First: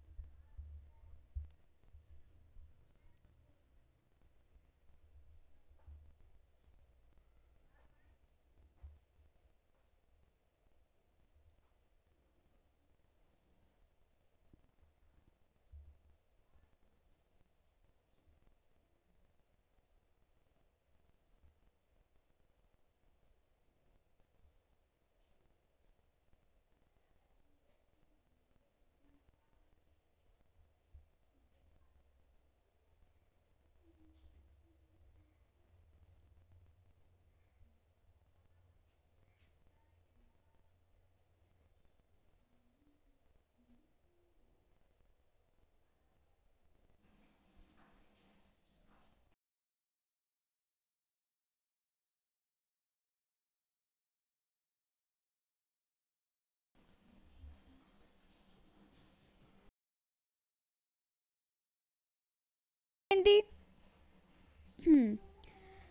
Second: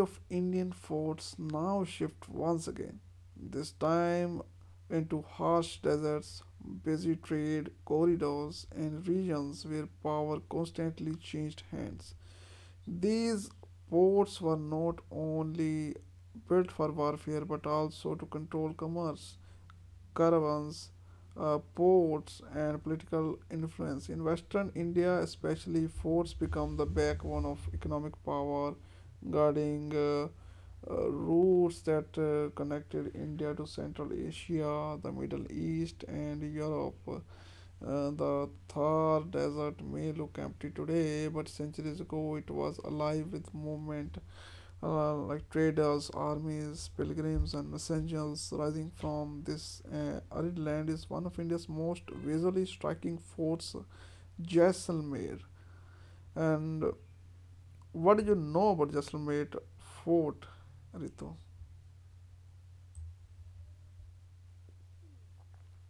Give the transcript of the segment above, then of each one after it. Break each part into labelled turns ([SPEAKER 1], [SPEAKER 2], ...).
[SPEAKER 1] of Indian forts now shifts once again, this time into harsh deserts, busy trade corridors, and regions where power constantly changed hands. These ports were not only built for warfare but also to control commerce, caravans, ports, and political influence. In Western India, especially, forts become the backbone of economic power, guarding routes that connected India to Central Asia, the Middle East, and Europe. The Thar Desert may look empty today, but centuries ago it was alive with movement like traders, armies, pilgrims, and messengers rising from this arid land is one of India's most visually striking forts, Jaisalmer. And what do you know about Jaisalmer fort, Ritu?
[SPEAKER 2] Hindi. Hmm.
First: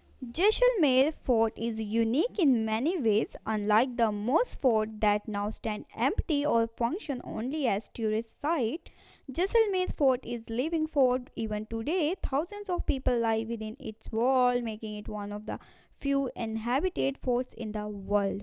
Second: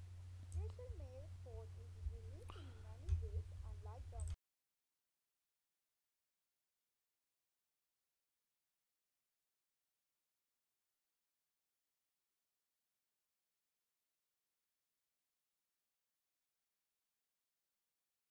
[SPEAKER 2] Jaisalmer fort is unique in many ways, unlike the most forts that now stand empty or function only as tourist site. Jaisalmer fort is living fort even today. Thousands of people live within its wall, making it one of the few inhabited forts in the world.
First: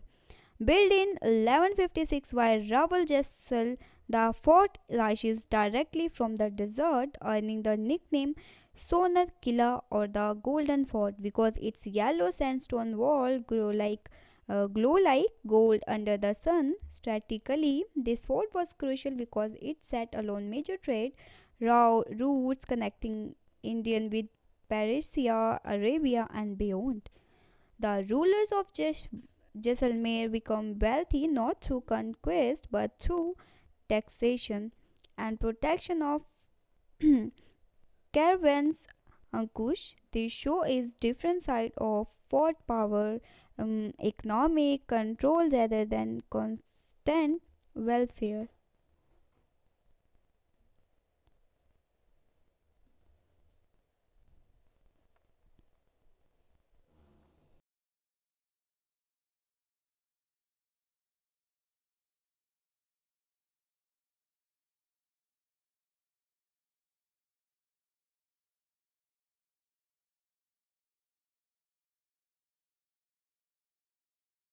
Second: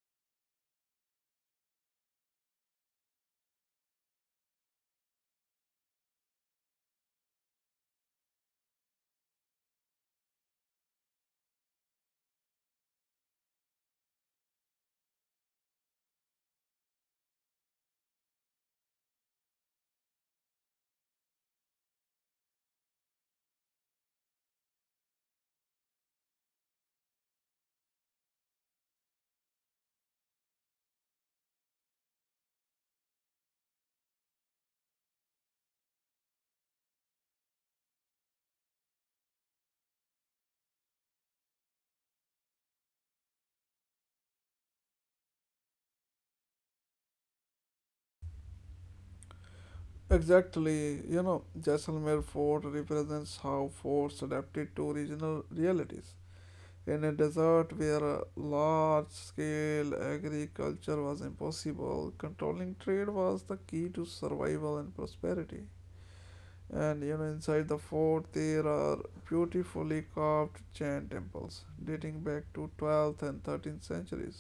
[SPEAKER 2] Built in 1156 by Raoul Raval, the fort rises directly from the desert, earning the nickname Sonar Killa or the Golden Fort because its yellow sandstone wall grow like glow like gold under the sun. Strategically, this fort was crucial because it set alone major trade routes connecting India with Persia, Arabia, and beyond. The rulers of Jais- Jaisalmer become wealthy not through conquest but through taxation and protection of caravans. Ankush, this show is different side of fort power, economic control rather than constant welfare.
[SPEAKER 1] Exactly, you know, Jaisalmer fort represents how forts adapted to regional realities. In a desert where large scale agriculture was impossible, controlling trade was the key to survival and prosperity. And you know, inside the fort, there are beautifully carved Jain temples dating back to 12th and 13th centuries.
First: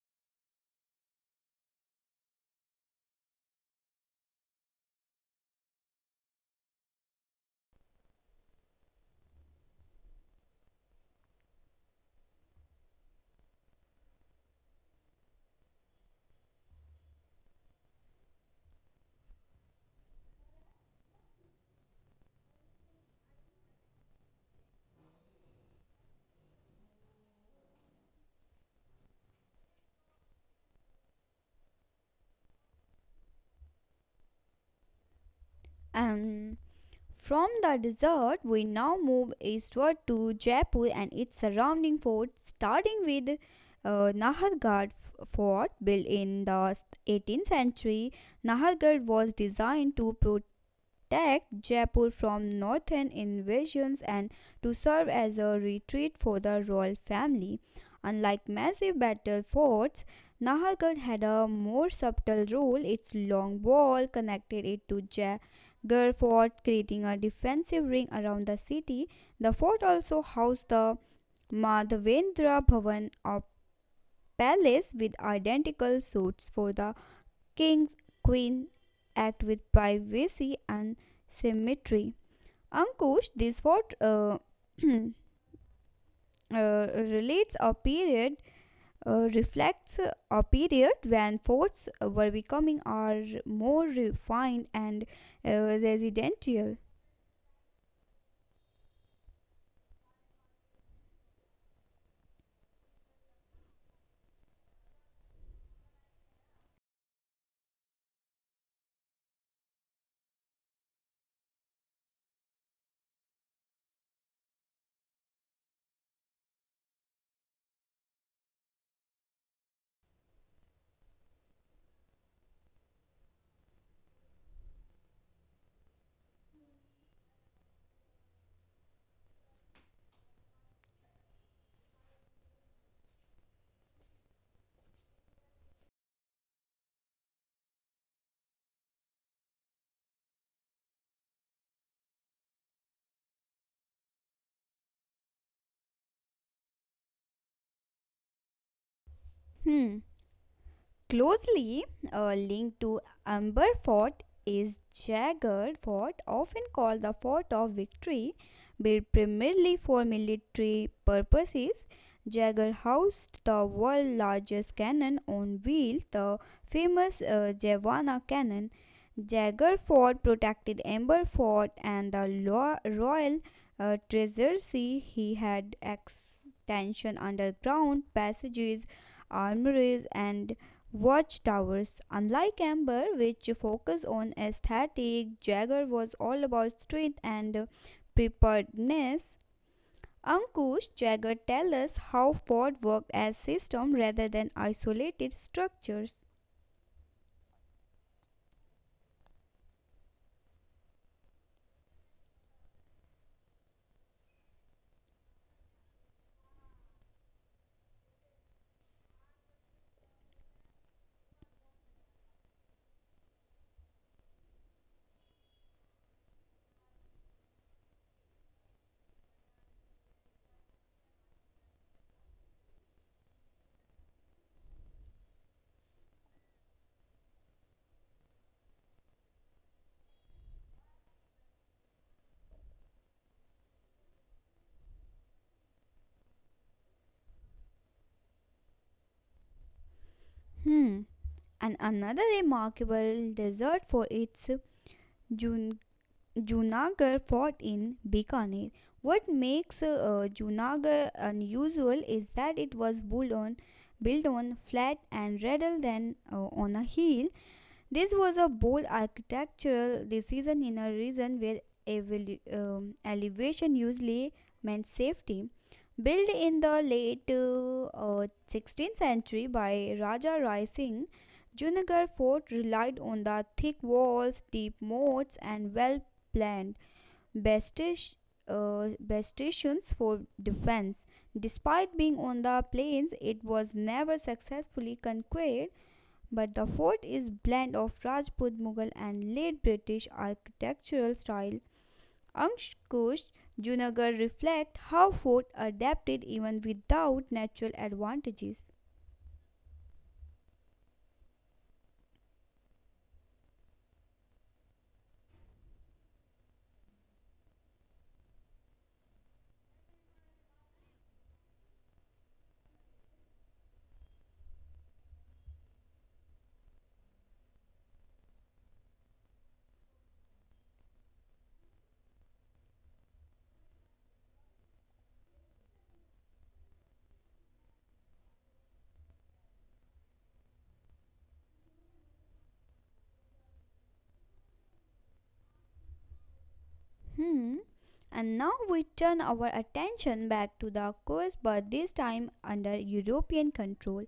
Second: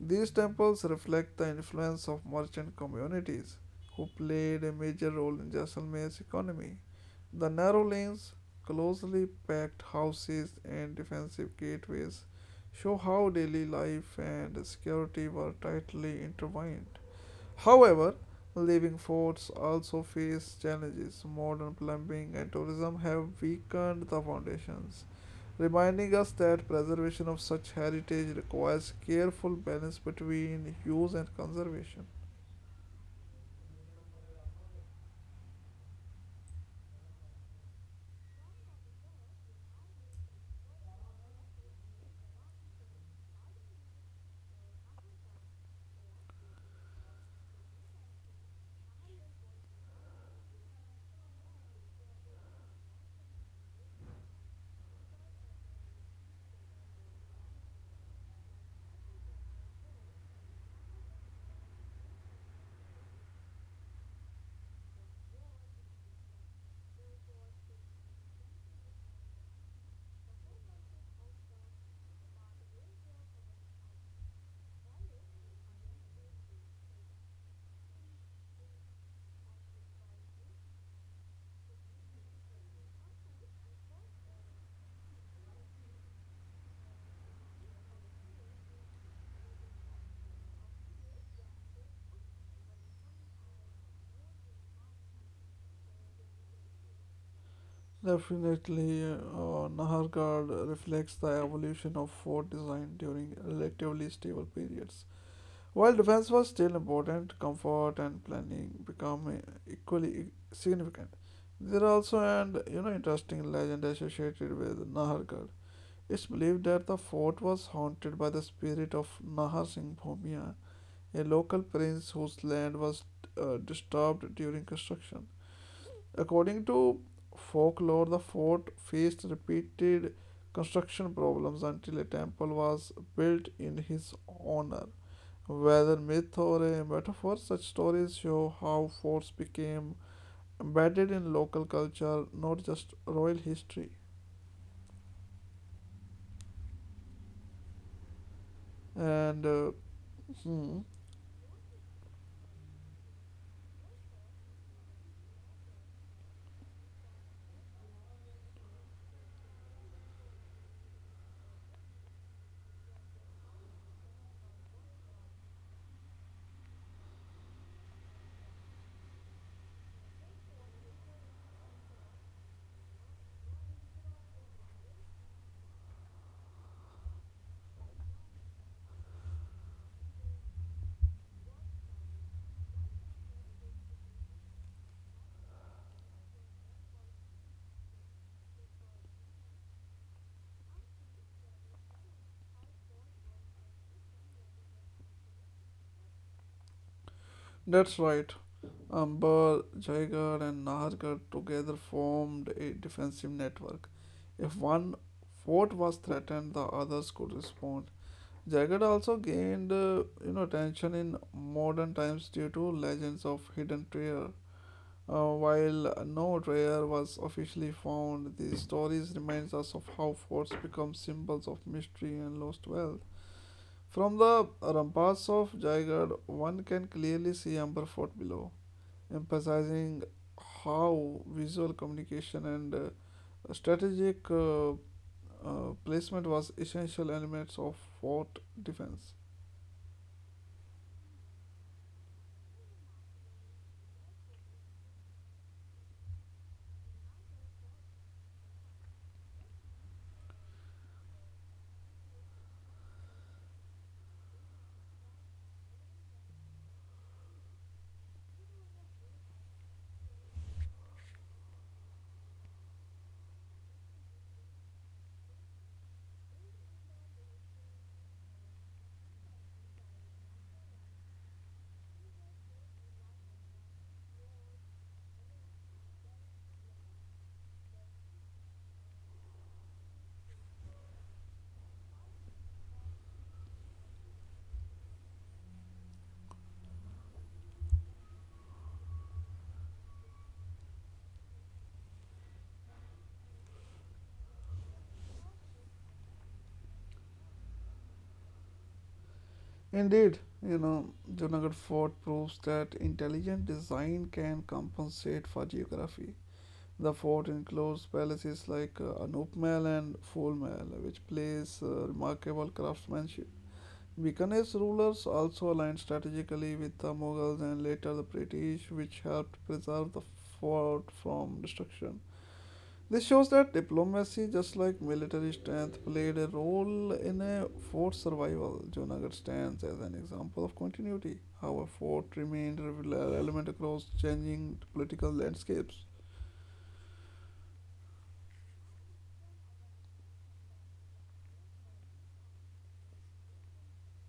[SPEAKER 1] These temples reflect the influence of merchant communities who played a major role in Jaisalmer's economy. The narrow lanes, closely packed houses, and defensive gateways show how daily life and security were tightly intertwined. However, living forts also face challenges. Modern plumbing and tourism have weakened the foundations, reminding us that preservation of such heritage requires careful balance between use and conservation.
[SPEAKER 2] Um, From the desert, we now move eastward to Jaipur and its surrounding forts, starting with Nahargarh Fort, built in the 18th century. Nahargarh was designed to protect attacked Jaipur from northern invasions and to serve as a retreat for the royal family. Unlike massive battle forts, Nahargarh had a more subtle role. Its long wall connected it to Jagar Fort, creating a defensive ring around the city. The fort also housed the Madhavendra Bhavan, a palace with identical suites for the Kings, queens act with privacy and symmetry. Ankush, this what uh, relates a period reflects a period when forts were becoming are more refined and uh, residential.
[SPEAKER 1] Definitely, Nahargad reflects the evolution of fort design during relatively stable periods. While defense was still important, comfort and planning become equally significant. There are also an you know interesting legend associated with Nahargarh. It's believed that the fort was haunted by the spirit of Nahar Singh Bhumia, a local prince whose land was disturbed during construction. According to folklore, the fort faced repeated construction problems until a temple was built in his honor. Whether myth or a metaphor, such stories show how forts became embedded in local culture, not just royal history. And uh,
[SPEAKER 2] Hmm.
[SPEAKER 1] hmm,
[SPEAKER 2] Closely linked to Amber Fort is Jagged Fort, often called the Fort of Victory, built primarily for military purposes. Jagged housed the world's largest cannon on wheels, the famous Jawana cannon. Jagged Fort protected Amber Fort and the lo- royal treasury. He had extension underground passages, armories and Watchtowers. Unlike Amber, which focused on aesthetic, Jagger was all about strength and preparedness. Ankush, Jagger tells us how Ford worked as system rather than isolated structures.
[SPEAKER 1] that's right. Amber, Jaigar, and Nahargarh together formed a defensive network. If one fort was threatened, the others could respond. Jaigar also gained, you know, attention in modern times due to legends of hidden treasure. While no treasure was officially found, these stories remind us of how forts become symbols of mystery and lost wealth. From the ramparts of Jaigarh, one can clearly see Amber Fort below, emphasizing how visual communication and strategic placement was essential elements of fort defense.
[SPEAKER 2] Hmm. And another remarkable dessert for its June Junagadh fought in Bikaner. What makes Junagadh unusual is that it was built on, built on flat and rather than on a hill. This was a bold architectural decision in a region where elevation usually meant safety. Built in the late 16th century by Raja Rai Singh, Junagarh fort relied on the thick walls, deep moats, and well planned bastis- bastions for defense. Despite being on the plains, it was never successfully conquered, but the fort is blend of Rajput Mughal and late British architectural style. Ankush, Junagarh reflect how fort adapted even without natural advantages.
[SPEAKER 1] Indeed, you know, Junagadh fort proves that intelligent design can compensate for geography. The fort includes palaces like Anup Mahal and Phul Mahal, which plays remarkable craftsmanship. Bikaner's rulers also aligned strategically with the Mughals and later the British, which helped preserve the fort from destruction. This shows that diplomacy, just like military strength, played a role in a fort's survival. Junagadh stands as an example of continuity, how a fort remained relevant across changing political landscapes.
[SPEAKER 2] Hmm. And now we turn our attention back to the coast, but this time under European control.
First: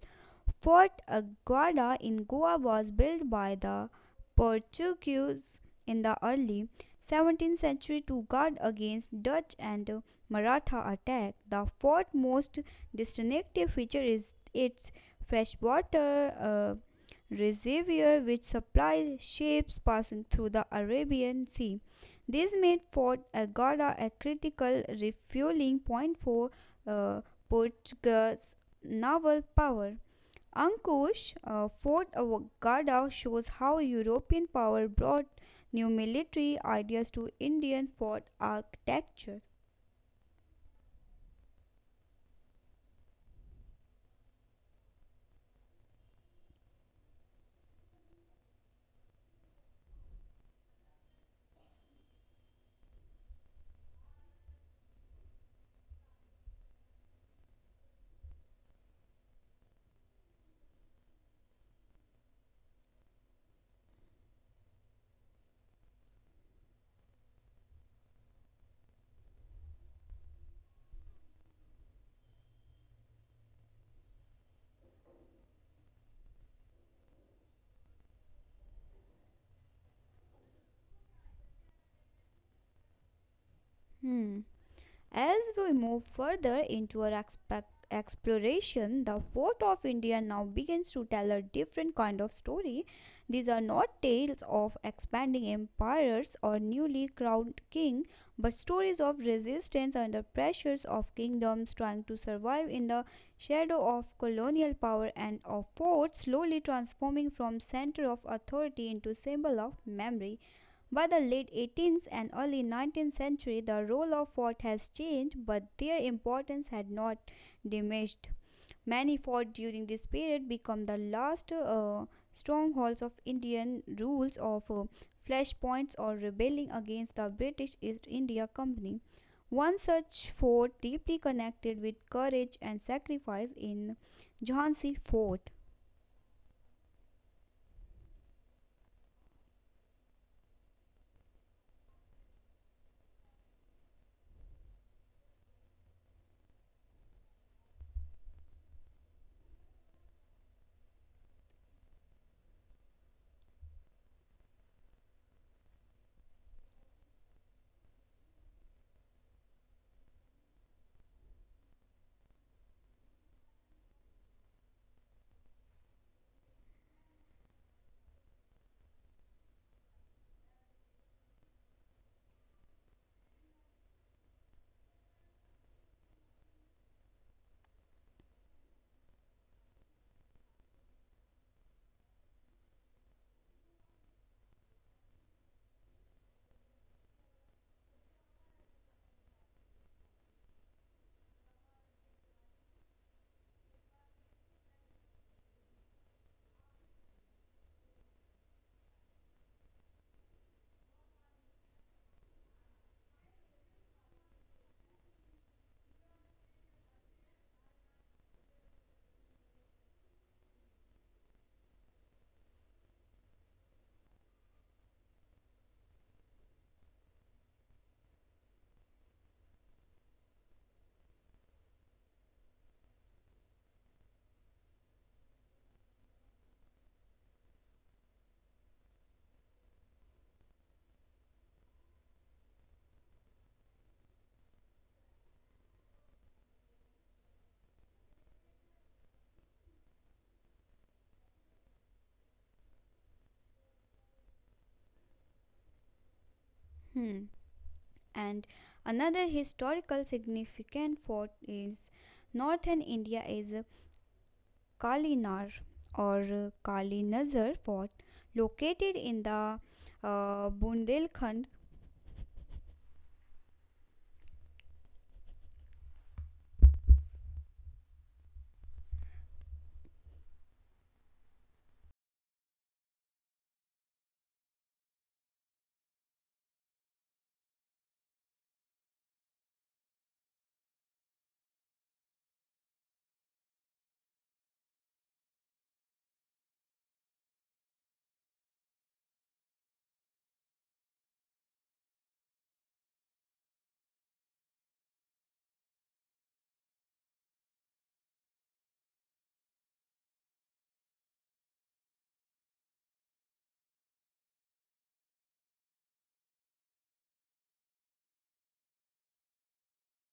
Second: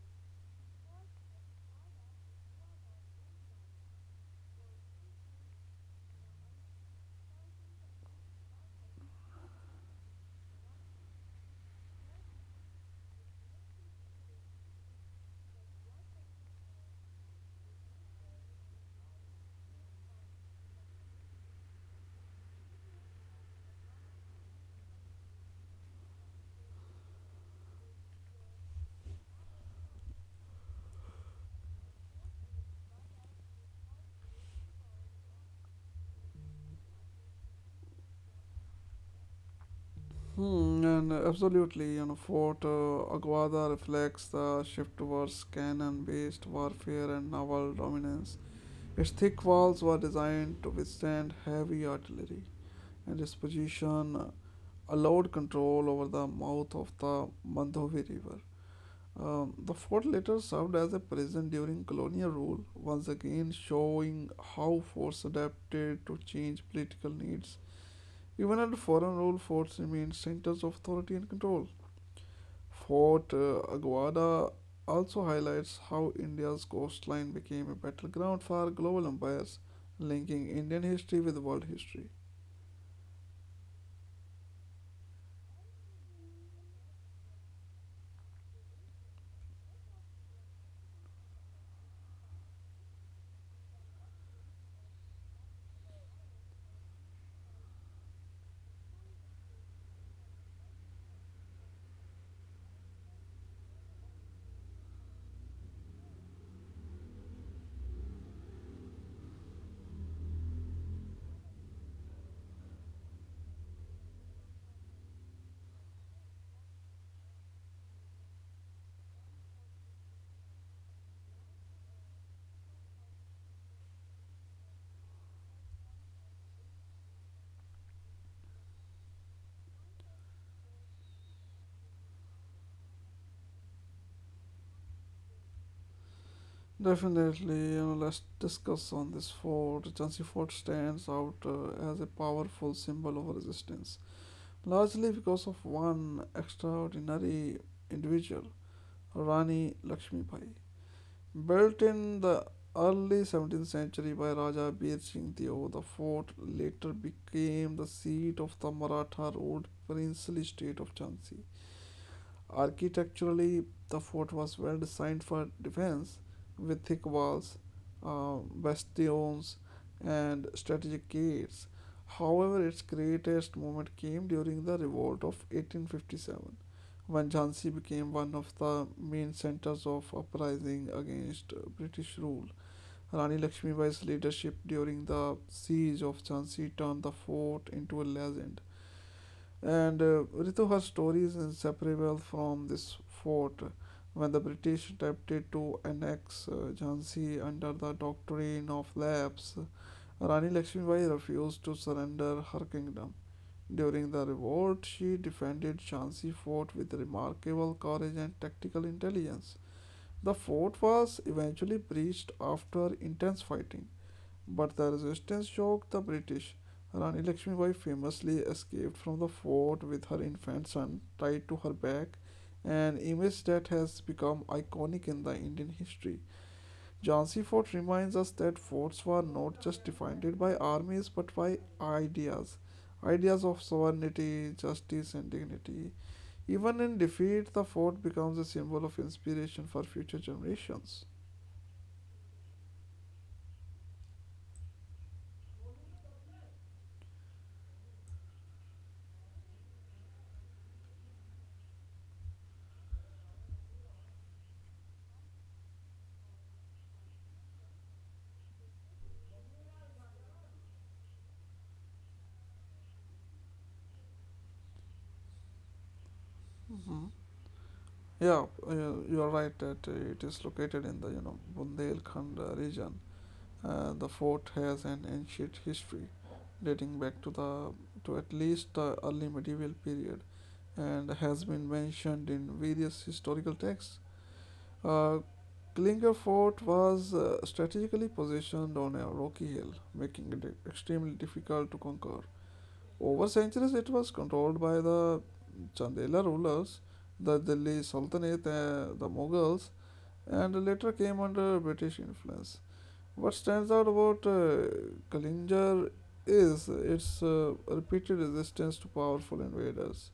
[SPEAKER 2] Fort Aguada in Goa was built by the Portuguese in the early 17th century to guard against Dutch and Maratha attack. The fort's most distinctive feature is its freshwater reservoir, which supplies ships passing through the Arabian Sea. This made Fort Aguada a critical refueling point for uh, Portugal's naval power. Ankush, Fort Avogada shows how European power brought new military ideas to Indian fort architecture.
[SPEAKER 1] Hmm, and absolutely, you know, Fort Aguada reflects the shift towards cannon based warfare and naval dominance. Its thick walls were designed to withstand heavy artillery, and its position allowed control over the mouth of the Mandovi River. The fort later served as a prison during colonial rule, once again showing how forts adapted to change political needs. Even under foreign rule, forts remained centers of authority and control. Fort Aguada also highlights how India's coastline became a battleground for global empires, linking Indian history with world history.
[SPEAKER 2] Hmm. As we move further into our expe- exploration, the fort of India now begins to tell a different kind of story. These are not tales of expanding empires or newly crowned king, but stories of resistance under pressures of kingdoms trying to survive in the shadow of colonial power and of forts slowly transforming from center of authority into symbol of memory. By the late 18th and early 19th century, the role of fort has changed, but their importance had not diminished. Many forts during this period become the last strongholds of Indian rules of flashpoints or rebelling against the British East India Company. One such fort deeply connected with courage and sacrifice in Jhansi Fort.
[SPEAKER 1] Definitely, you know, let's discuss on this fort. Jhansi Fort stands out as a powerful symbol of resistance, largely because of one extraordinary individual, Rani Lakshmi Bai. Built in the early 17th century by Raja Bir Singh Deo, the fort later became the seat of the Maratha ruled princely state of Jhansi. Architecturally, the fort was well designed for defense, with thick walls, bastions, and strategic gates. However, its greatest moment came during the revolt of 1857, when Jhansi became one of the main centers of uprising against British rule. Rani Lakshmibai's leadership during the siege of Jhansi turned the fort into a legend, and Rituha's story is inseparable from this fort when the British attempted to annex Jhansi under the doctrine of lapse. Rani Lakshmibai refused to surrender her kingdom. During the revolt, she defended Jhansi fort with remarkable courage and tactical intelligence. The fort was eventually breached after intense fighting, but the resistance shocked the British. Rani Lakshmibai famously escaped from the fort with her infant son tied to her back, an image that has become iconic in the Indian history. Jhansi Fort reminds us that forts were not just defended by armies but by ideas. Ideas of sovereignty, justice, and dignity. Even in defeat, the fort becomes a symbol of inspiration for future generations.
[SPEAKER 2] Hmm. And another historical significant fort is northern India is Kalinar or Kalinazar fort located in the Bundelkhand.
[SPEAKER 1] Mm-hmm. Yeah, you are right that it is located in the you know Bundelkhand region. The fort has an ancient history dating back to the to at least the early medieval period and has been mentioned in various historical texts. Uh, Klinger Fort was strategically positioned on a rocky hill, making it extremely difficult to conquer. Over centuries, it was controlled by the Chandela rulers, the Delhi Sultanate, the Mughals, and later came under British influence. What stands out about Kalinjar is its repeated resistance to powerful invaders.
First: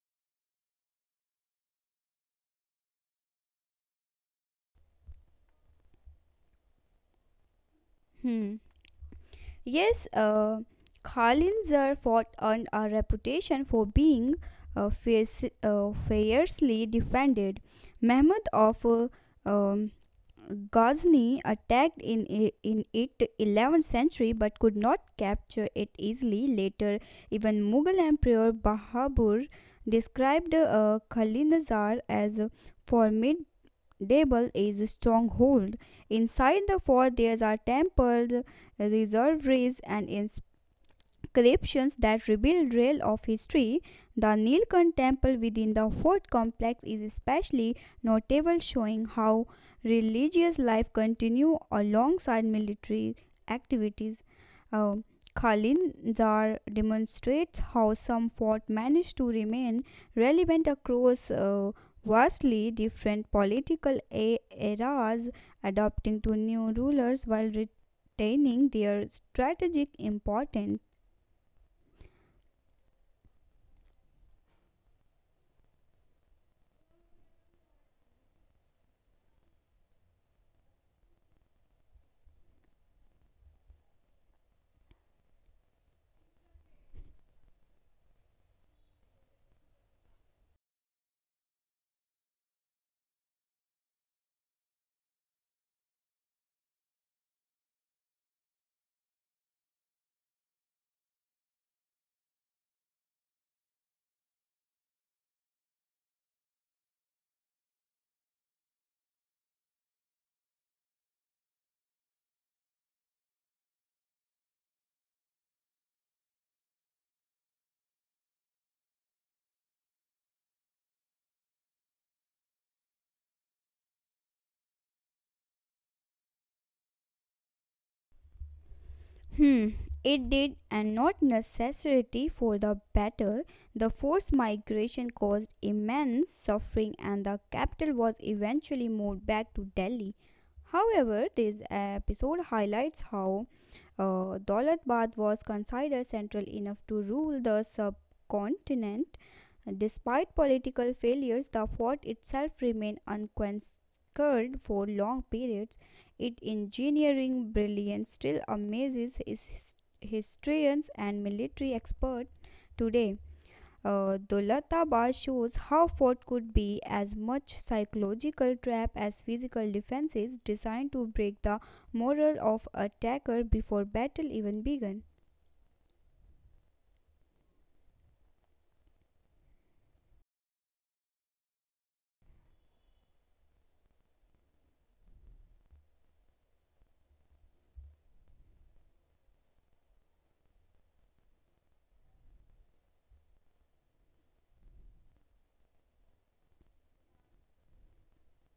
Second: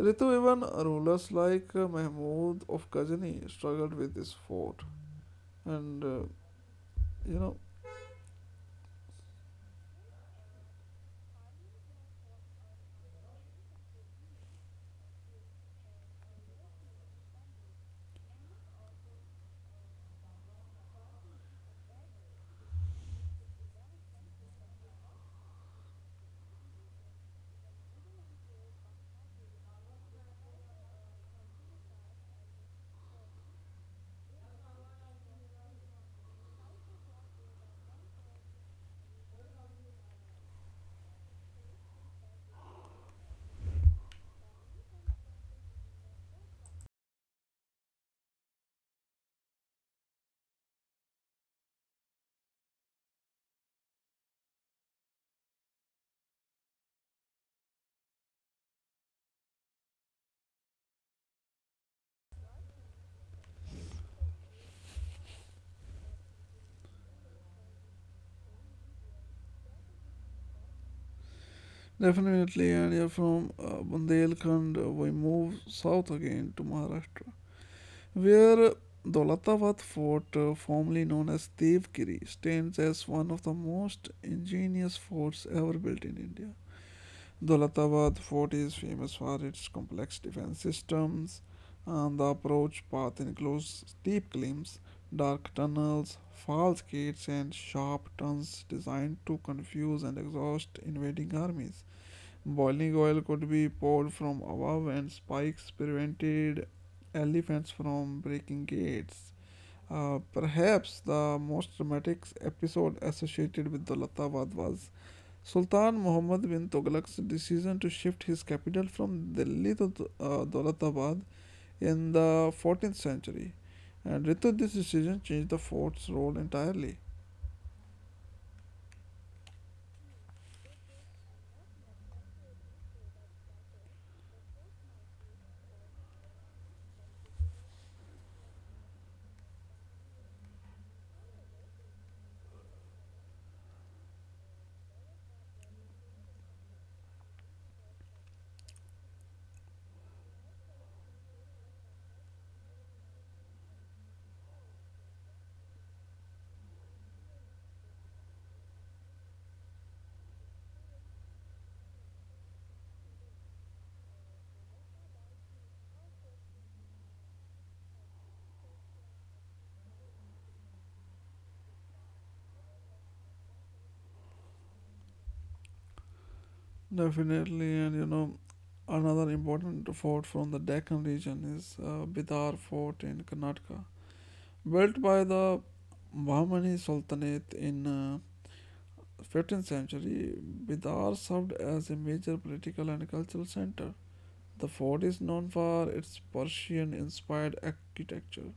[SPEAKER 1] Ritu, even rulers like Mahmud of Ghazni struggled with this fort. And uh, you know,
[SPEAKER 2] Hmm. Yes, Kalinazar fort earned a reputation for being uh, fierce, fiercely defended. Mehmed of um, Ghazni attacked in it 11th century but could not capture it easily. Later, even Mughal Emperor Bahabur described Khalinazar as a formidable stronghold. Inside the fort, there are temples, reservoirs, and ins. Inscriptions that reveal trail of history. The Nilkanth temple within the fort complex is especially notable, showing how religious life continued alongside military activities. Uh, Khalinzar demonstrates how some fort managed to remain relevant across vastly different political eras, adapting to new rulers while retaining their strategic importance.
[SPEAKER 1] Definitely, and you from Bundelkhand, we move south again to Maharashtra, where Dolatabad Fort, formerly known as Devgiri, stands as one of the most ingenious forts ever built in India. Dolatabad Fort is famous for its complex defense systems, and the approach path includes steep climbs, dark tunnels, false gates, and sharp turns designed to confuse and exhaust invading armies. Boiling oil could be poured from above, and spikes prevented elephants from breaking gates. Perhaps the most dramatic episode associated with Daulatabad was Sultan Muhammad bin Tughlaq's decision to shift his capital from Delhi to Daulatabad in the 14th century. And with this decision changed the fort's role entirely.
[SPEAKER 2] Hmm, it did, and not necessarily for the better. The forced migration caused immense suffering, and the capital was eventually moved back to Delhi. However, this episode highlights how Daulatbad was considered central enough to rule the subcontinent. Despite political failures, the fort itself remained unconquered for long periods. Its engineering brilliance still amazes his historians and military experts today. Dolatabad shows how fort could be as much psychological trap as physical defenses designed to break the morale of attacker before battle even began.
[SPEAKER 1] Definitely, and you know, another important fort from the Deccan region is Bidar Fort in Karnataka. Built by the Bahmani Sultanate in 15th century, Bidar served as a major political and cultural center. The fort is known for its Persian-inspired architecture,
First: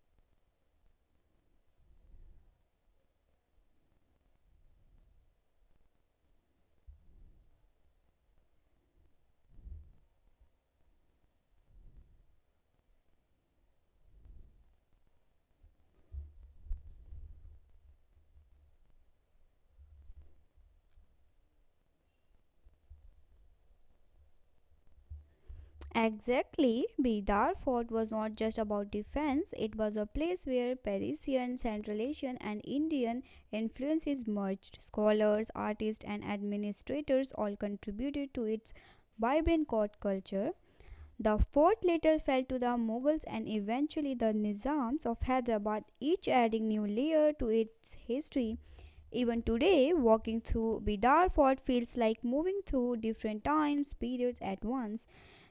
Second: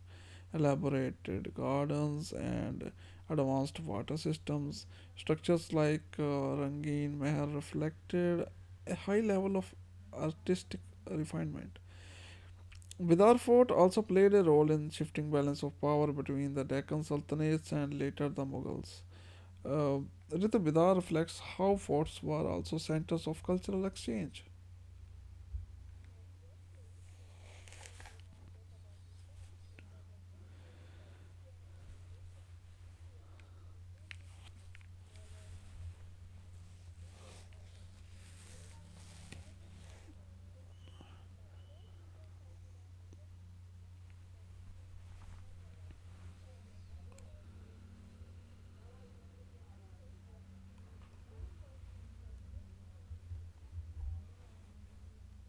[SPEAKER 1] elaborated gardens, and advanced water systems. Structures like Rangin Mahal reflected a high level of artistic refinement. Bidar Fort also played a role in shifting balance of power between the Deccan Sultanates and later the Mughals. Uh, Rita Bidar reflects how forts were also centers of cultural exchange.
[SPEAKER 2] Exactly, Bidar Fort was not just about defense, it was a place where Parisian, Central Asian, and Indian influences merged. Scholars, artists, and administrators all contributed to its vibrant court culture. The fort later fell to the Mughals and eventually the Nizams of Hyderabad, each adding new layer to its history. Even today, walking through Bidar Fort feels like moving through different times periods at once.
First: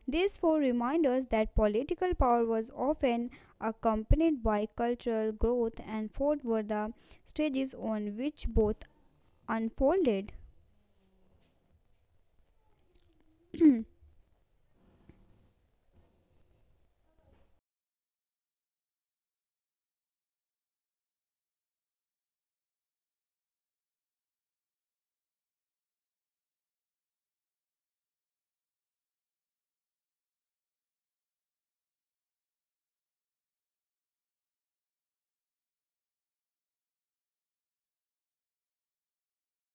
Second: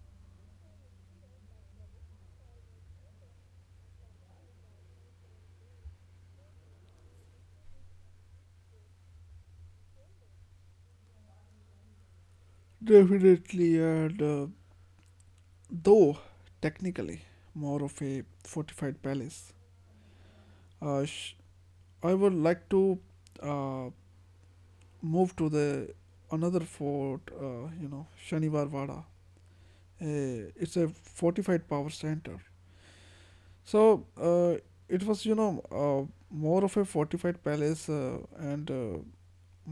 [SPEAKER 2] These four remind us that political power was often accompanied by cultural growth, and fort were the stages on which both unfolded.
[SPEAKER 1] Definitely, and though technically more of a fortified palace, uh, sh- I would like to uh, move to the another fort. You know, Shaniwar Wada. It's a fortified power center. So uh, it was, you know, more of a fortified palace, and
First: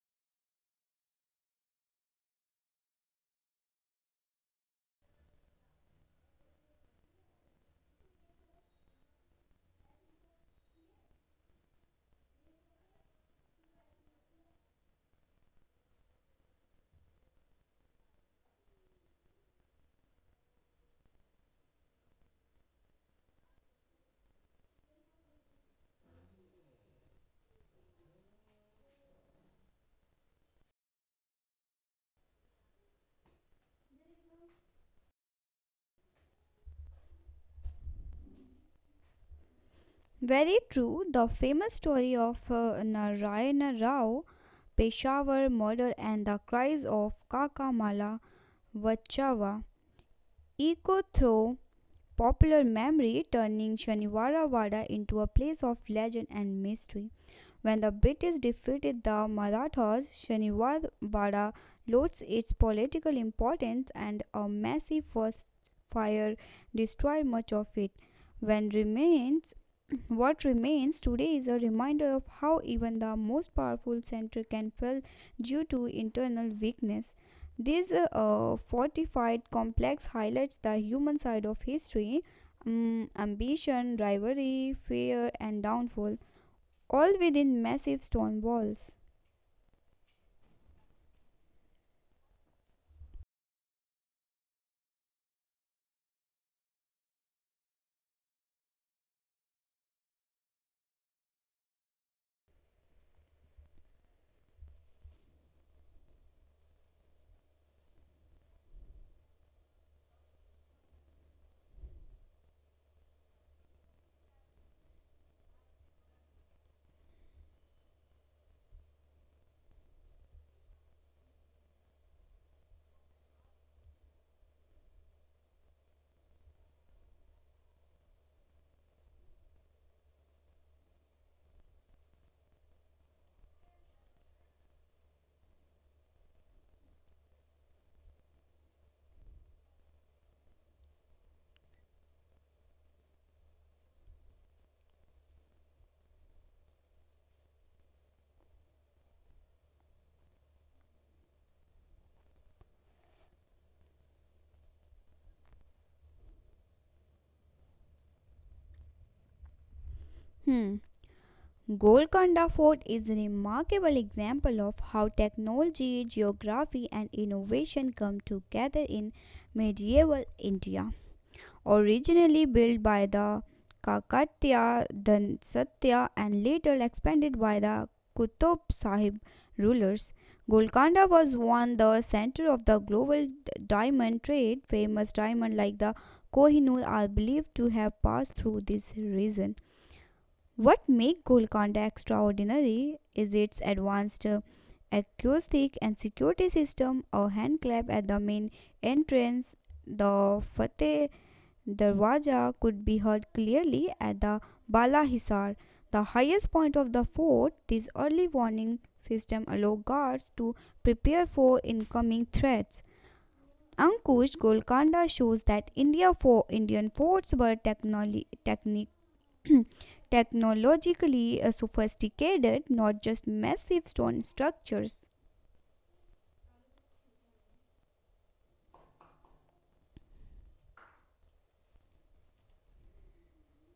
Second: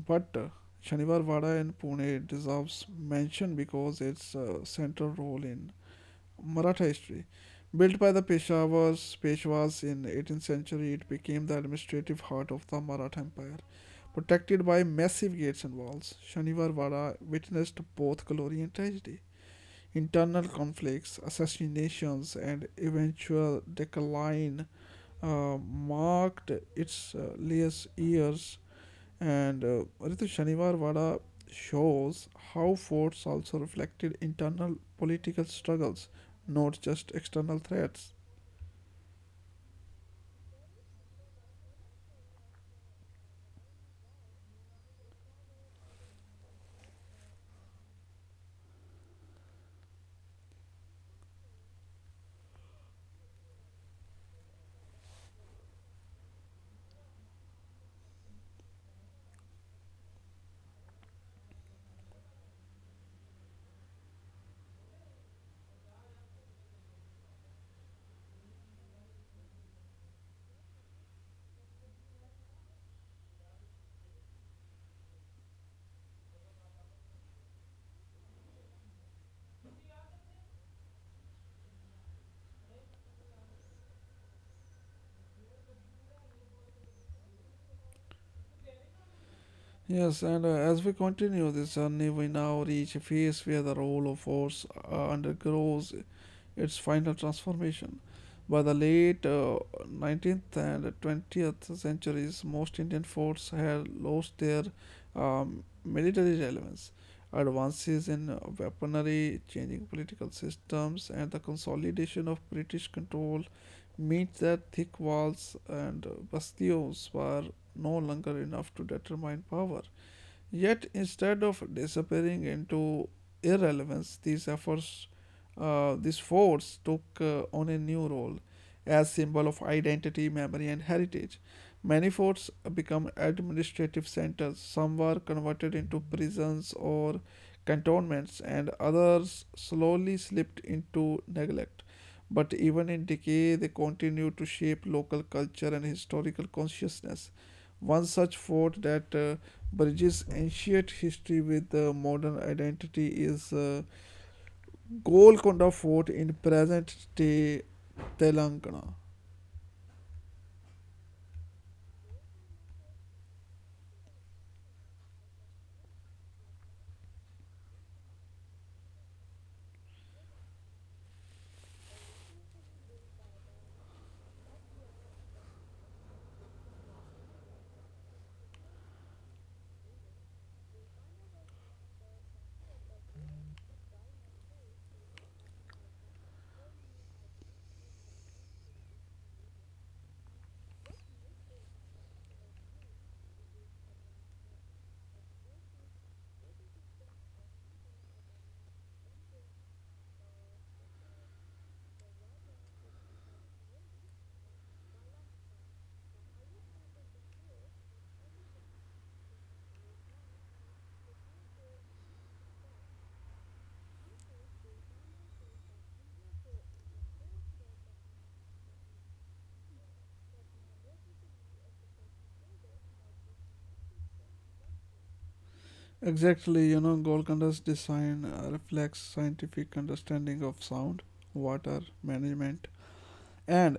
[SPEAKER 1] but Shaniwar Wada in Pune deserves mention because its central role in Maratha history. Built by the Peshwas in 18th century, it became the administrative heart of the Maratha Empire. Protected by massive gates and walls, Shaniwar Wada witnessed both glory and tragedy, internal conflicts, assassinations, and eventual decline marked its last years, and Ritu Shanivar shows how forts also reflected internal political struggles, not just external threats.
[SPEAKER 2] Very true, the famous story of Narayana Rao, Peshawar murder, and the cries of Kaka Kakamala Vachawa echo through popular memory, turning Shaniwara Wada into a place of legend and mystery. When the British defeated the Marathas, Shaniwarwada lost its political importance and a massive forest fire destroyed much of it. When remains, what remains today is a reminder of how even the most powerful center can fail due to internal weakness. This fortified complex highlights the human side of history: ambition, rivalry, fear, and downfall, all within massive stone walls.
[SPEAKER 1] Yes, and as we continue this journey, we now reach a phase where the role of force undergoes its final transformation. By the late 19th and 20th centuries, most Indian forts had lost their military relevance. Advances in weaponry, changing political systems, and the consolidation of British control meant that thick walls and bastions were no longer enough to determine power. Yet, instead of disappearing into irrelevance, these efforts, these forts took on a new role as symbol of identity, memory, and heritage. Many forts become administrative centers. Some were converted into prisons or cantonments, and others slowly slipped into neglect. But even in decay, they continue to shape local culture and historical consciousness. One such fort that British ancient history with the modern identity is Golconda Fort in present day Telangana.
[SPEAKER 2] Hmm. Golconda Fort is a remarkable example of how technology, geography, and innovation come together in medieval India. Originally built by the Kakatiya Dhansatya and later expanded by the Qutub Sahib rulers, Golconda was once the center of the global diamond trade. Famous diamonds like the Kohinoor are believed to have passed through this region. What makes Golconda extraordinary is its advanced acoustic and security system. A handclap at the main entrance, the Fateh Darwaja, could be heard clearly at the Bala Hisar, the highest point of the fort. This early warning system allowed guards to prepare for incoming threats. Ankush, Golconda shows that Indian forts were technologically sophisticated, not just massive stone structures.
[SPEAKER 1] Exactly, you know, Golconda's design reflects scientific understanding of sound, water management, and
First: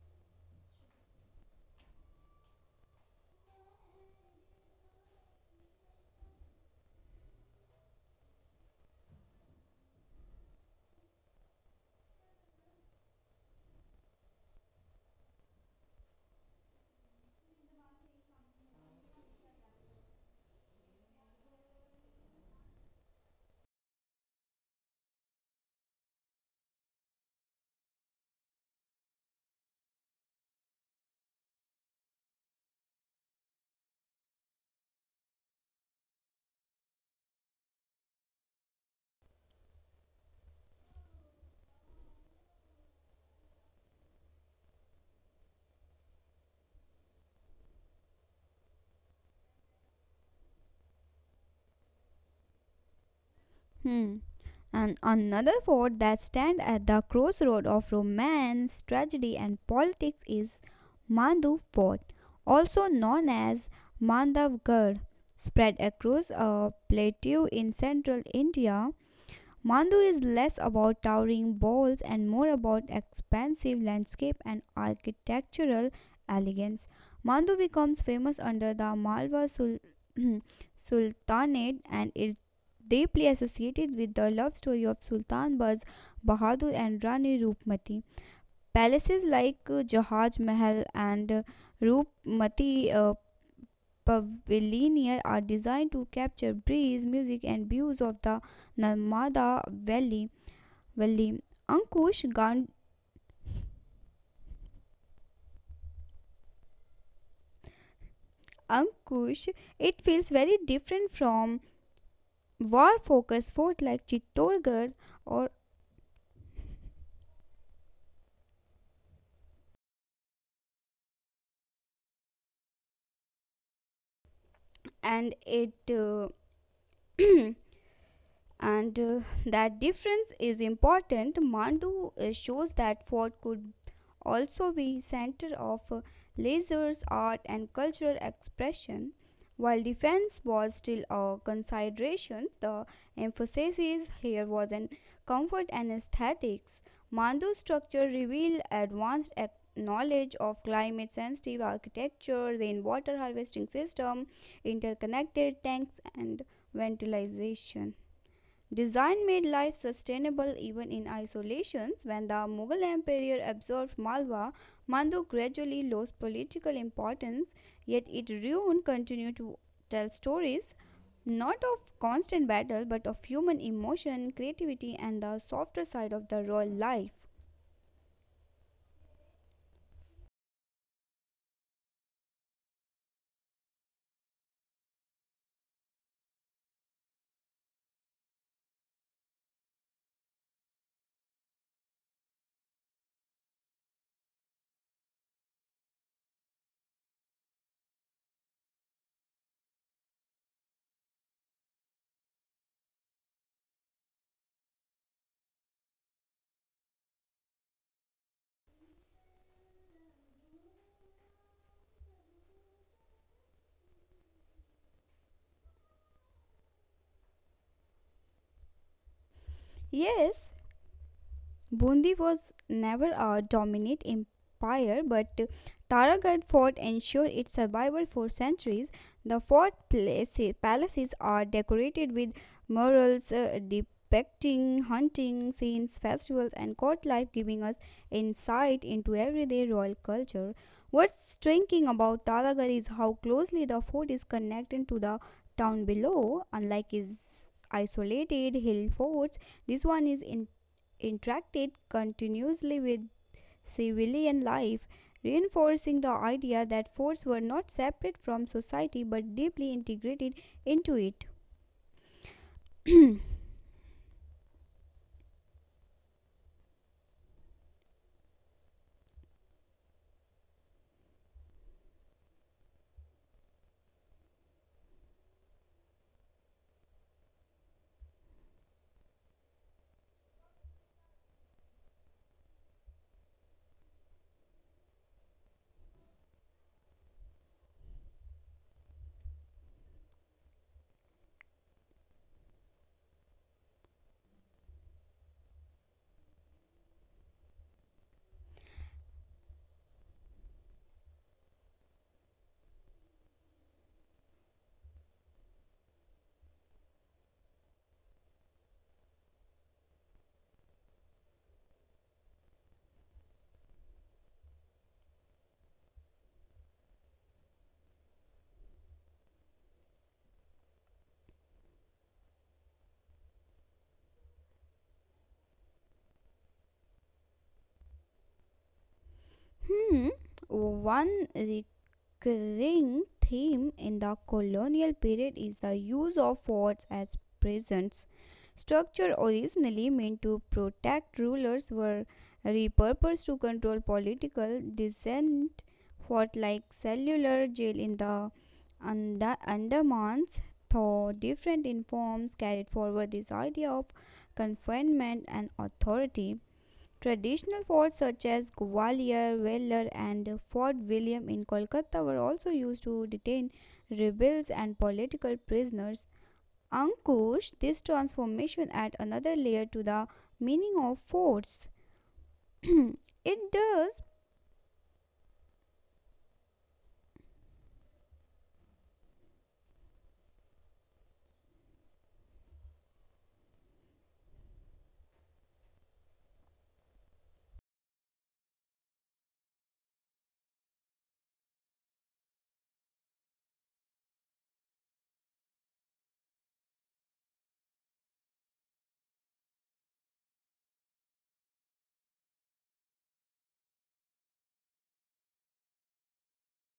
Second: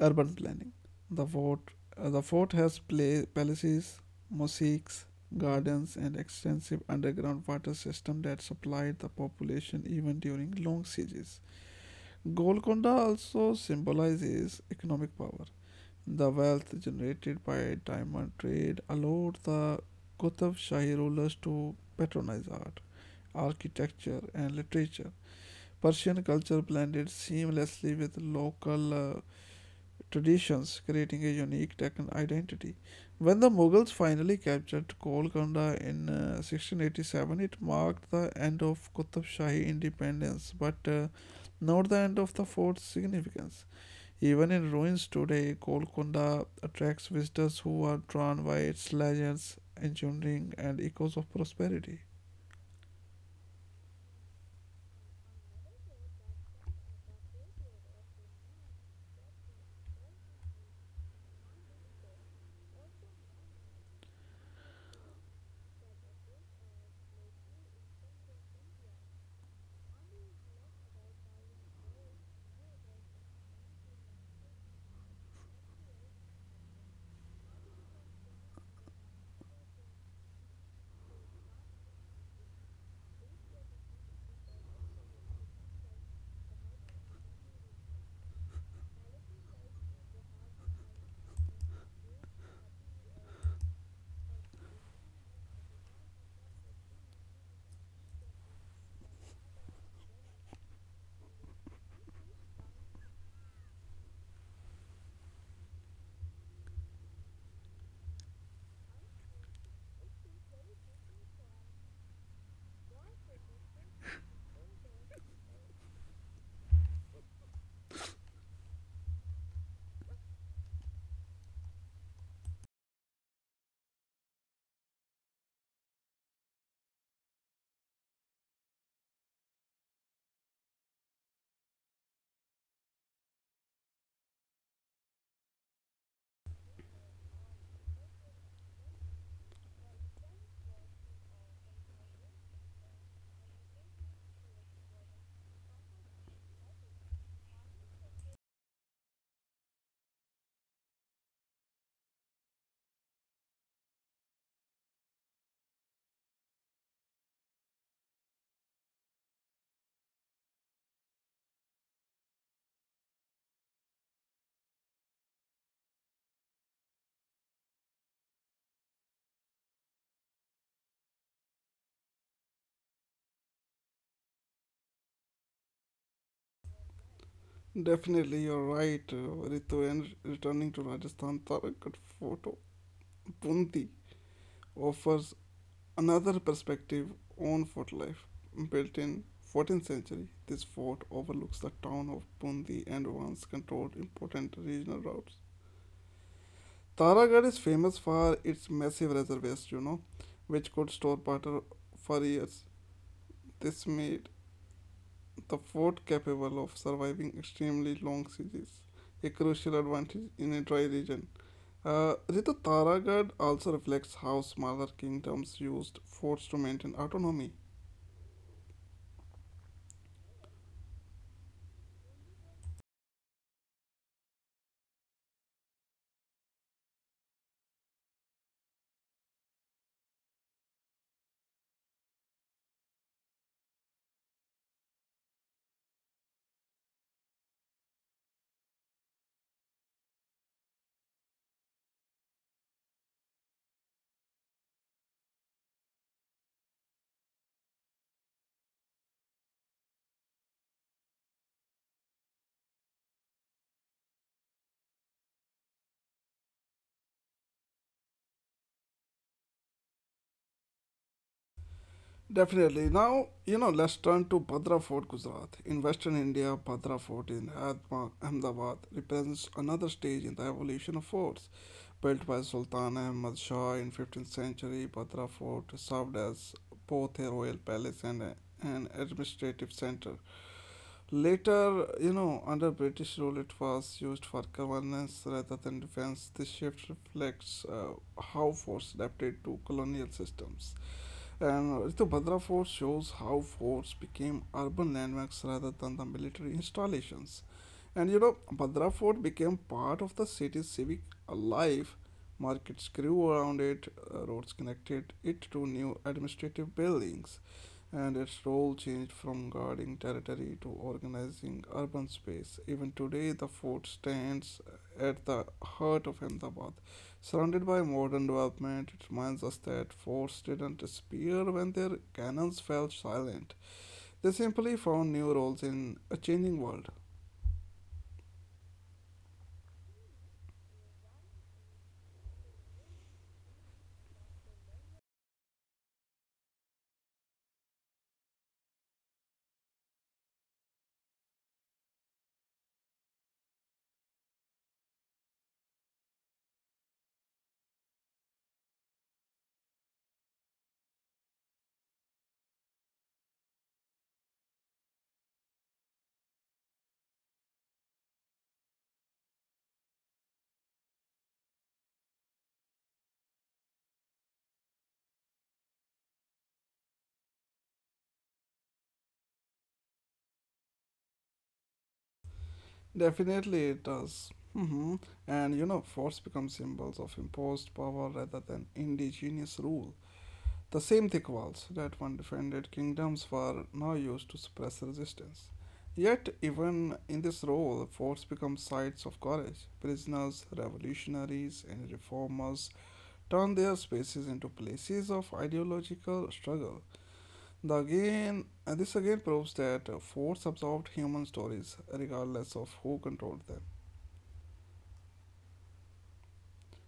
[SPEAKER 1] urban planning. The fort, the fort has pla palaces, mosques, gardens, and extensive underground water system that supplied the population even during long sieges. Golconda also symbolizes economic power. The wealth generated by diamond trade allowed the Qutb Shahi rulers to patronize art, architecture, and literature. Persian culture blended seamlessly with local traditions, creating a unique Deccan identity. When the Mughals finally captured Golconda in 1687, it marked the end of Qutb Shahi independence, but not the end of the fort's significance. Even in ruins today, Golconda attracts visitors who are drawn by its legends, engineering, and echoes of prosperity.
[SPEAKER 2] Hmm. And another fort that stands at the crossroad of romance, tragedy, and politics is Mandu Fort, also known as Mandavgarh, spread across a plateau in central India. Mandu is less about towering walls and more about expansive landscape and architectural elegance. Mandu becomes famous under the Malwa Sul- Sultanate and is deeply associated with the love story of Sultan Baz Bahadur and Rani Rupmati. Palaces like Jahaj Mahal and Rupmati Pavilion are designed to capture breeze, music, and views of the Narmada Valley. Well, Ankush, Gan- Ankush, it feels very different from war-focused fort like Chittorgarh, or and it and that difference is important. Mandu shows that fort could also be center of art and cultural expression. While defense was still a consideration, the emphasis here was on comfort and aesthetics. Mandu's structure revealed knowledge of climate sensitive architecture, rainwater harvesting system, interconnected tanks and ventilation. Design made life sustainable even in isolations. When the Mughal Empire absorbed Malwa, Mandu gradually lost political importance, yet its ruin continue to tell stories not of constant battle but of human emotion, creativity, and the softer side of the royal life.
[SPEAKER 1] Definitely, you're right, Ritu. And returning to Rajasthan, Tarak at Photo Bundi offers another perspective on fort life. Built in 14th century, this fort overlooks the town of Bundi and once controlled important regional routes. Taragarh is famous for its massive reservoirs, you know, which could store water for years. This made the fort capable of surviving extremely long sieges, a crucial advantage in a dry region. Ritu Taragarh also reflects how smaller kingdoms used forts to maintain autonomy.
[SPEAKER 2] Yes, Bundi was never a dominant empire, but Taraghad fort ensured its survival for centuries. The fort palaces are decorated with murals depicting hunting scenes, festivals, and court life, giving us insight into everyday royal culture. What's striking about Talagal is how closely the fort is connected to the town below, unlike its isolated hill forts. This one is in interacted continuously with civilian life, reinforcing the idea that forts were not separate from society but deeply integrated into it.
[SPEAKER 1] Definitely. Now, you know, let's turn to Bhadra Fort, Gujarat. In Western India, Bhadra Fort in Ahmedabad represents another stage in the evolution of forts. Built by Sultan Ahmad Shah in 15th century, Bhadra Fort served as both a royal palace and an administrative center. Later, you know, under British rule, it was used for governance rather than defense. This shift reflects how forts adapted to colonial systems. And the Bhadra Fort shows how forts became urban landmarks rather than the military installations. And you know, Bhadra Fort became part of the city's civic life. Markets grew around it, roads connected it to new administrative buildings, and its role changed from guarding territory to organizing urban space. Even today, the fort stands at the heart of Ahmedabad. Surrounded by modern development, it reminds us that forts didn't disappear when their cannons fell silent. They simply found new roles in a changing world.
[SPEAKER 2] Hmm, one recurring theme in the colonial period is the use of forts as prisons. Structure originally meant to protect rulers were repurposed to control political dissent, fought like cellular jail in the Andamans, though different in forms, carried forward this idea of confinement and authority. Traditional forts such as Gwalior, Vellore, and Fort William in Kolkata were also used to detain rebels and political prisoners. Ankush, this transformation adds another layer to the meaning of forts. It
[SPEAKER 1] Definitely, it
[SPEAKER 2] does.
[SPEAKER 1] does. Mhm. And you know, forts become symbols of imposed power rather than indigenous rule. The same thick walls that once defended kingdoms were now used to suppress resistance. Yet, even in this role, forts become sites of courage. Prisoners, revolutionaries, and reformers turn their spaces into places of ideological struggle. The again, and this again proves that forts absorbed human stories, regardless of who controlled them.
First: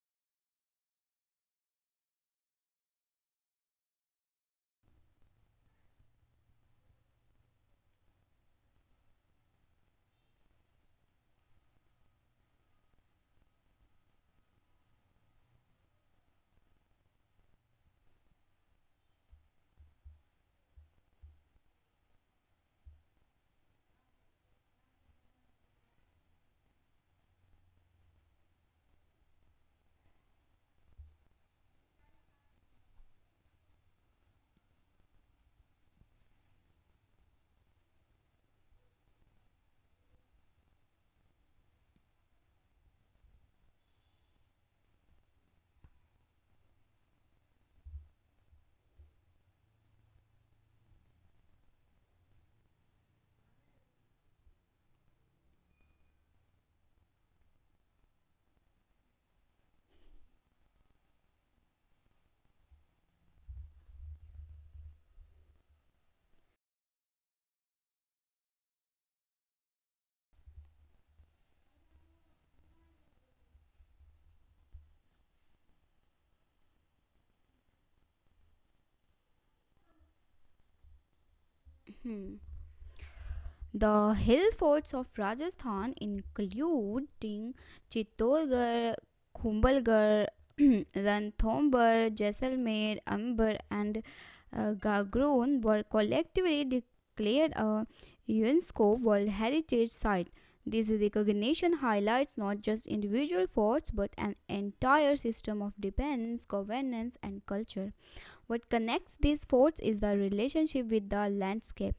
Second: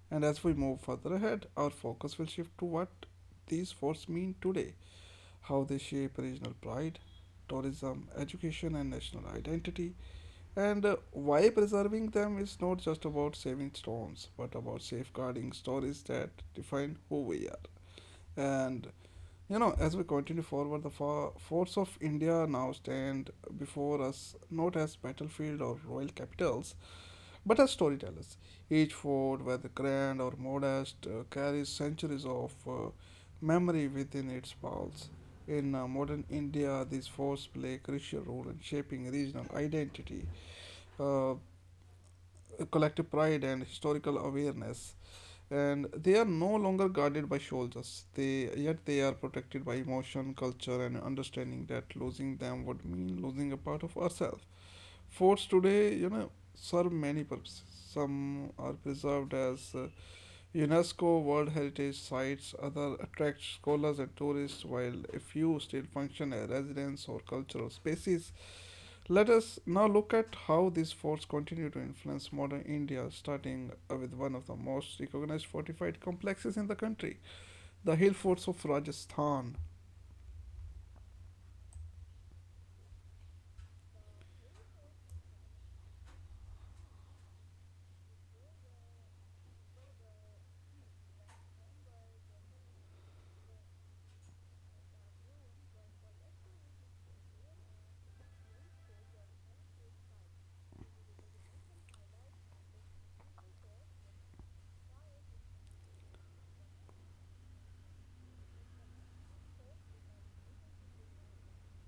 [SPEAKER 1] And as we move further ahead, our focus will shift to what these forts mean today, how they shape regional pride, tourism, education, and national identity, and why preserving them is not just about saving stones, but about safeguarding stories that define who we are. And you know, as we continue forward, the forts of India now stand before us not as battlefield or royal capitals but as storytellers. Each fort, whether grand or modest, carries centuries of memory within its walls. In modern India, these forts play a crucial role in shaping regional identity, uh, collective pride, and historical awareness. And they are no longer guarded by soldiers. They yet they are protected by emotion, culture, and understanding that losing them would mean losing a part of ourselves. Forts today, you know, serve many purposes. Some are preserved as UNESCO World Heritage Sites, other attract scholars and tourists, while a few still function as residence or cultural spaces. Let us now look at how these forts continue to influence modern India, starting with one of the most recognized fortified complexes in the country, the hill forts of Rajasthan.
[SPEAKER 2] Hmm. The hill forts of Rajasthan, including Chittorgarh, Kumbhalgarh, Ranthambore, Jaisalmer, Amber, and Gagroon, were collectively declared a UNESCO World Heritage Site. This recognition highlights not just individual forts but an entire system of defense, governance, and culture. What connects these forts is the relationship with the landscape.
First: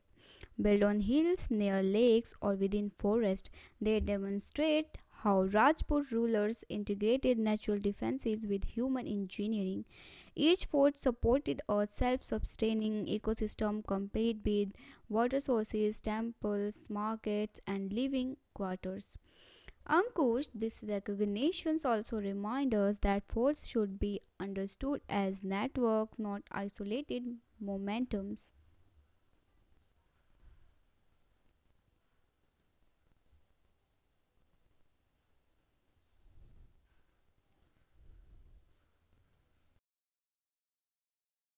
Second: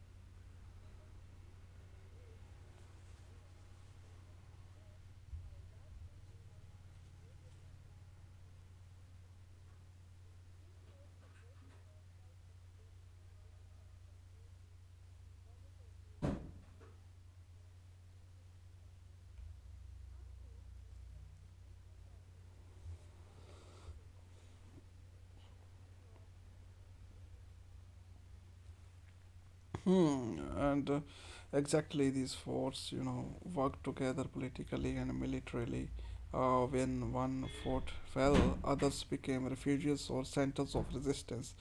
[SPEAKER 2] Built on hills, near lakes, or within forest, they demonstrate how Rajput rulers integrated natural defenses with human engineering. Each fort supported a self sustaining ecosystem complete with water sources, temples, markets, and living quarters. Ankush, these recognitions also remind us that forts should be understood as networks, not isolated momentums.
[SPEAKER 1] Hmm, and exactly these forces, you know, work together politically and militarily. When one fort fell, others became refuges or centers of resistance.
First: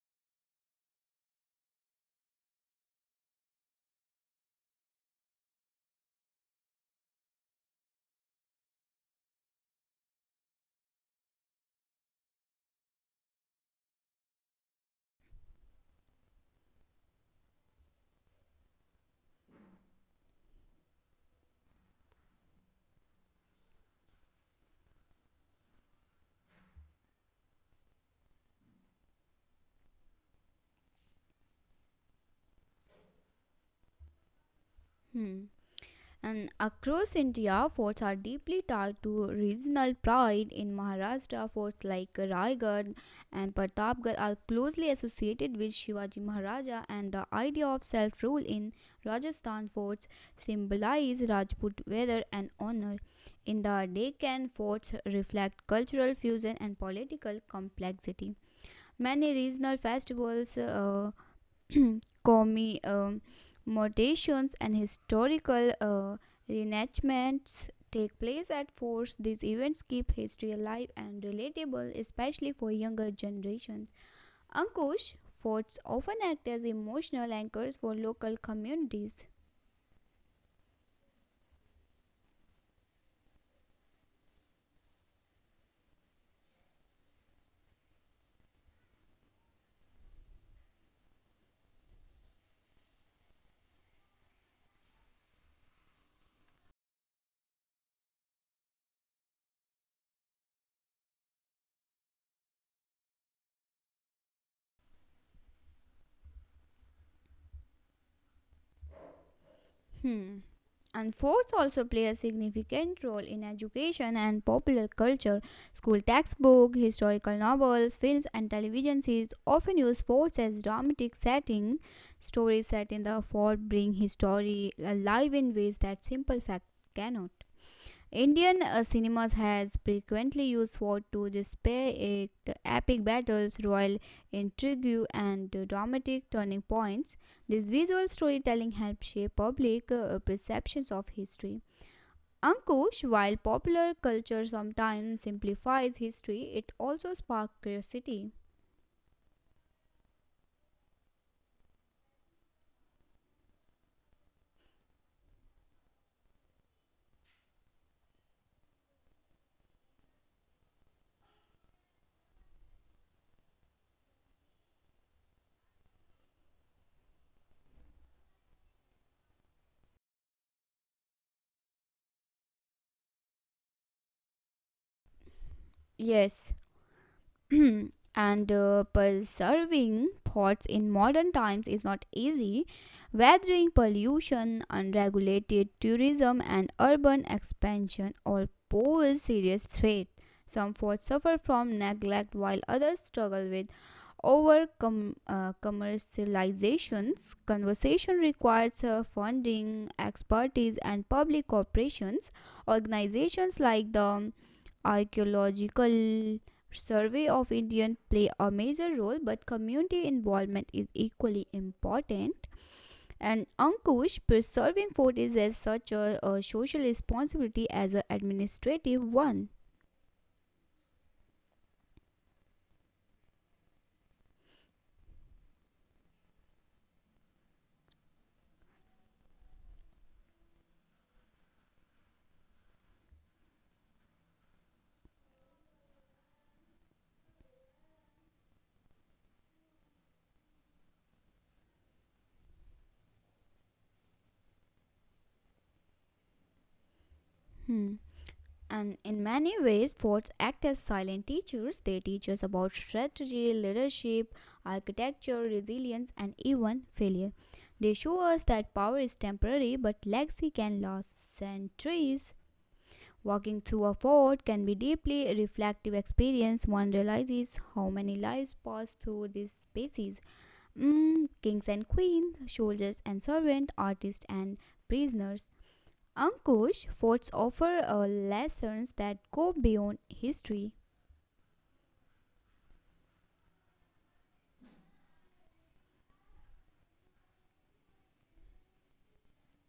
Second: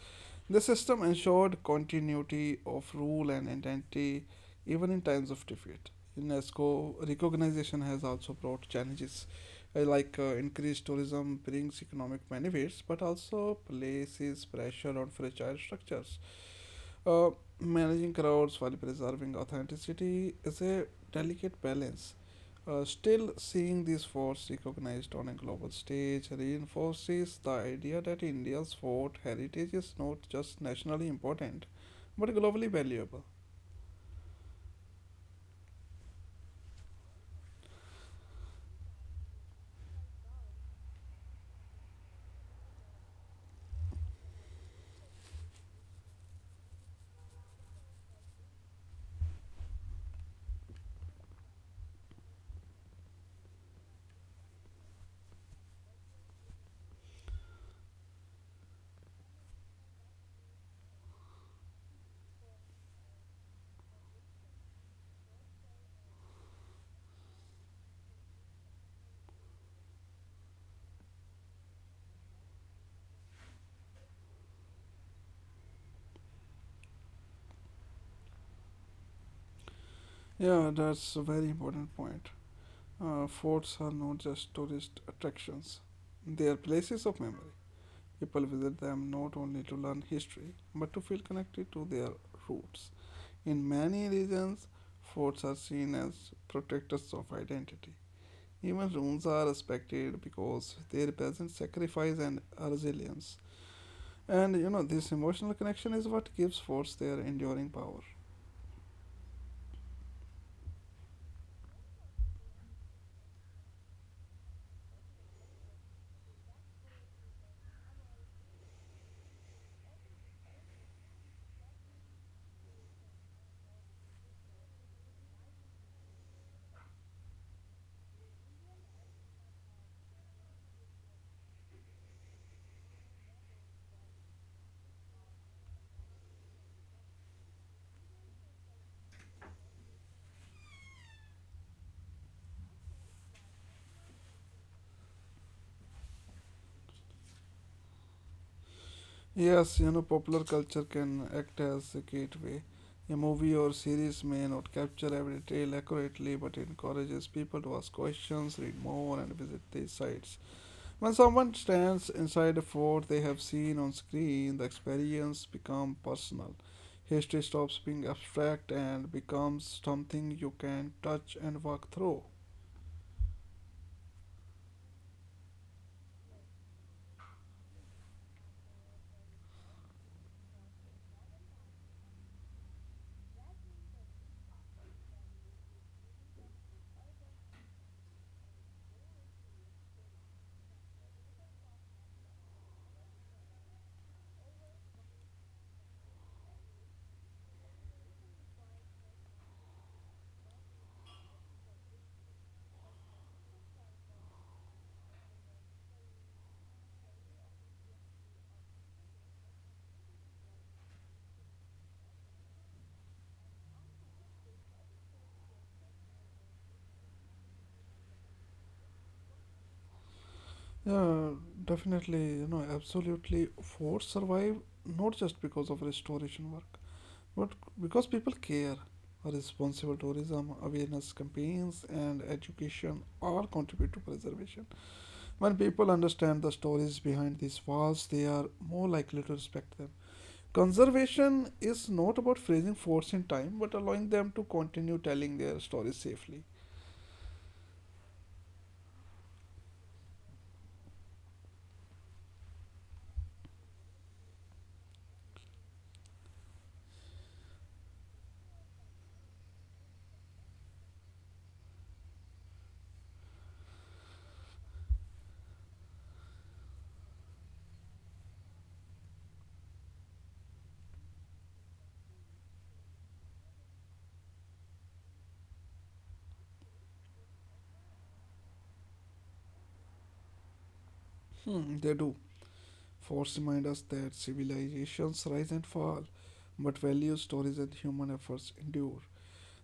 [SPEAKER 1] The system ensured continuity of rule and identity even in times of defeat. UNESCO recognition has also brought challenges, like increased tourism brings economic benefits, but also places pressure on fragile structures. uh, Managing crowds while preserving authenticity is a delicate balance. Still, seeing these forts recognized on a global stage reinforces the idea that India's fort heritage is not just nationally important but globally valuable.
[SPEAKER 2] Hmm. And across India, forts are deeply tied to regional pride. In Maharashtra, forts like Raigad and Pratapgarh are closely associated with Shivaji Maharaja, and the idea of self rule in Rajasthan forts symbolize Rajput valor and honor. In the Deccan, forts reflect cultural fusion and political complexity. Many regional festivals commie mutations and historical reenactments take place at forts. These events keep history alive and relatable, especially for younger generations. Ankush, forts often act as emotional anchors for local communities.
[SPEAKER 1] Yeah, that's a very important point. Forts are not just tourist attractions, they are places of memory. People visit them not only to learn history but to feel connected to their roots. In many regions, forts are seen as protectors of identity. Even ruins are respected because they represent sacrifice and resilience. And you know, this emotional connection is what gives forts their enduring power.
[SPEAKER 2] Hmm. And forts also play a significant role in education and popular culture. School textbooks, historical novels, films, and television series often use forts as dramatic setting. Stories set in the fort bring history alive in ways that simple fact cannot. Indian cinemas has frequently used war to display epic battles, royal intrigue, and dramatic turning points. This visual storytelling helps shape public perceptions of history. Ankush, while popular culture sometimes simplifies history, it also sparks curiosity.
[SPEAKER 1] Yes, you know, popular culture can act as a gateway. A movie or series may not capture every detail accurately, but it encourages people to ask questions, read more, and visit these sites. When someone stands inside a fort they have seen on screen, the experience becomes personal. History stops being abstract and becomes something you can touch and walk through.
[SPEAKER 2] Yes. And preserving pots in modern times is not easy. Weathering pollution, unregulated tourism, and urban expansion all pose serious threats. Some forts suffer from neglect while others struggle with commercializations. Conversation requires funding, expertise, and public corporations. Organizations like the Archaeological survey of Indian play a major role, but community involvement is equally important. And Ankush, preserving food is as such a social responsibility as an administrative one.
[SPEAKER 1] Yeah, definitely, you know, absolutely. Forts survive not just because of restoration work, but because people care. Responsible tourism, awareness campaigns, and education all contribute to preservation. When people understand the stories behind these walls, they are more likely to respect them. Conservation is not about freezing forts in time, but allowing them to continue telling their stories safely.
[SPEAKER 2] Hmm. And in many ways, forts act as silent teachers. They teach us about strategy, leadership, architecture, resilience, and even failure. They show us that power is temporary, but legacy can last centuries. Walking through a fort can be deeply reflective experience. One realizes how many lives pass through these spaces. Mm, kings and queens, soldiers and servants, artists and prisoners. Ankush, forts offer lessons that go beyond history.
[SPEAKER 1] Hmm, they do. Forts remind us that civilizations rise and fall, but values, stories, and human efforts endure.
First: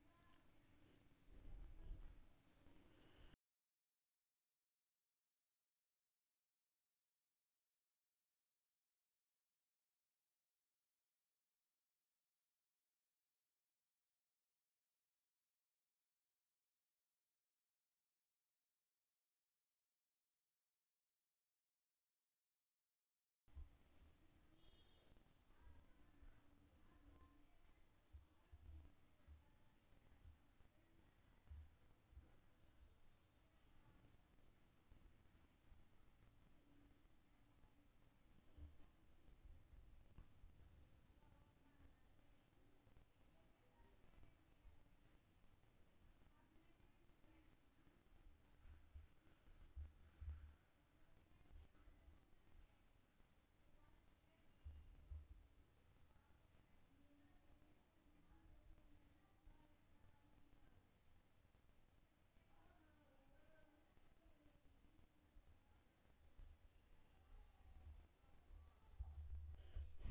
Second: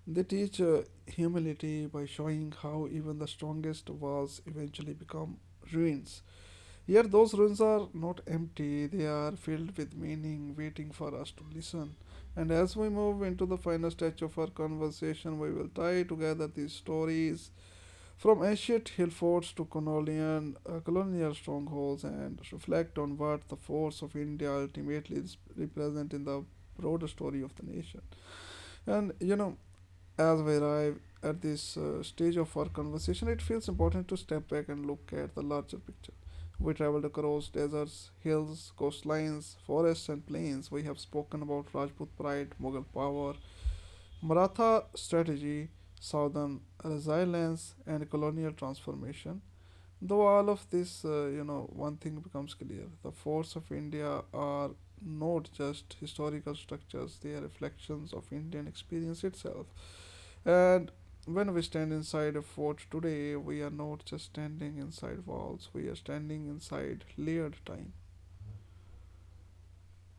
[SPEAKER 1] They teach humility by showing how even the strongest walls eventually become ruins. Here, those ruins are not empty, they are filled with meaning, waiting for us to listen. And as we move into the final stage of our conversation, we will tie together these stories from ancient hill forts to colonial, colonial strongholds and reflect on what the forts of India ultimately represent in the broader story of the nation. And you know, as we arrive at this stage of our conversation, it feels important to step back and look at the larger. We traveled across deserts, hills, coastlines, forests, and plains. We have spoken about Rajput pride, Mughal power, Maratha strategy, southern resilience, and colonial transformation. Though all of this, you know, one thing becomes clear: the forts of India are not just historical structures, they are reflections of Indian experience itself. And when we stand inside a fort today, we are not just standing inside walls, we are standing inside layered time.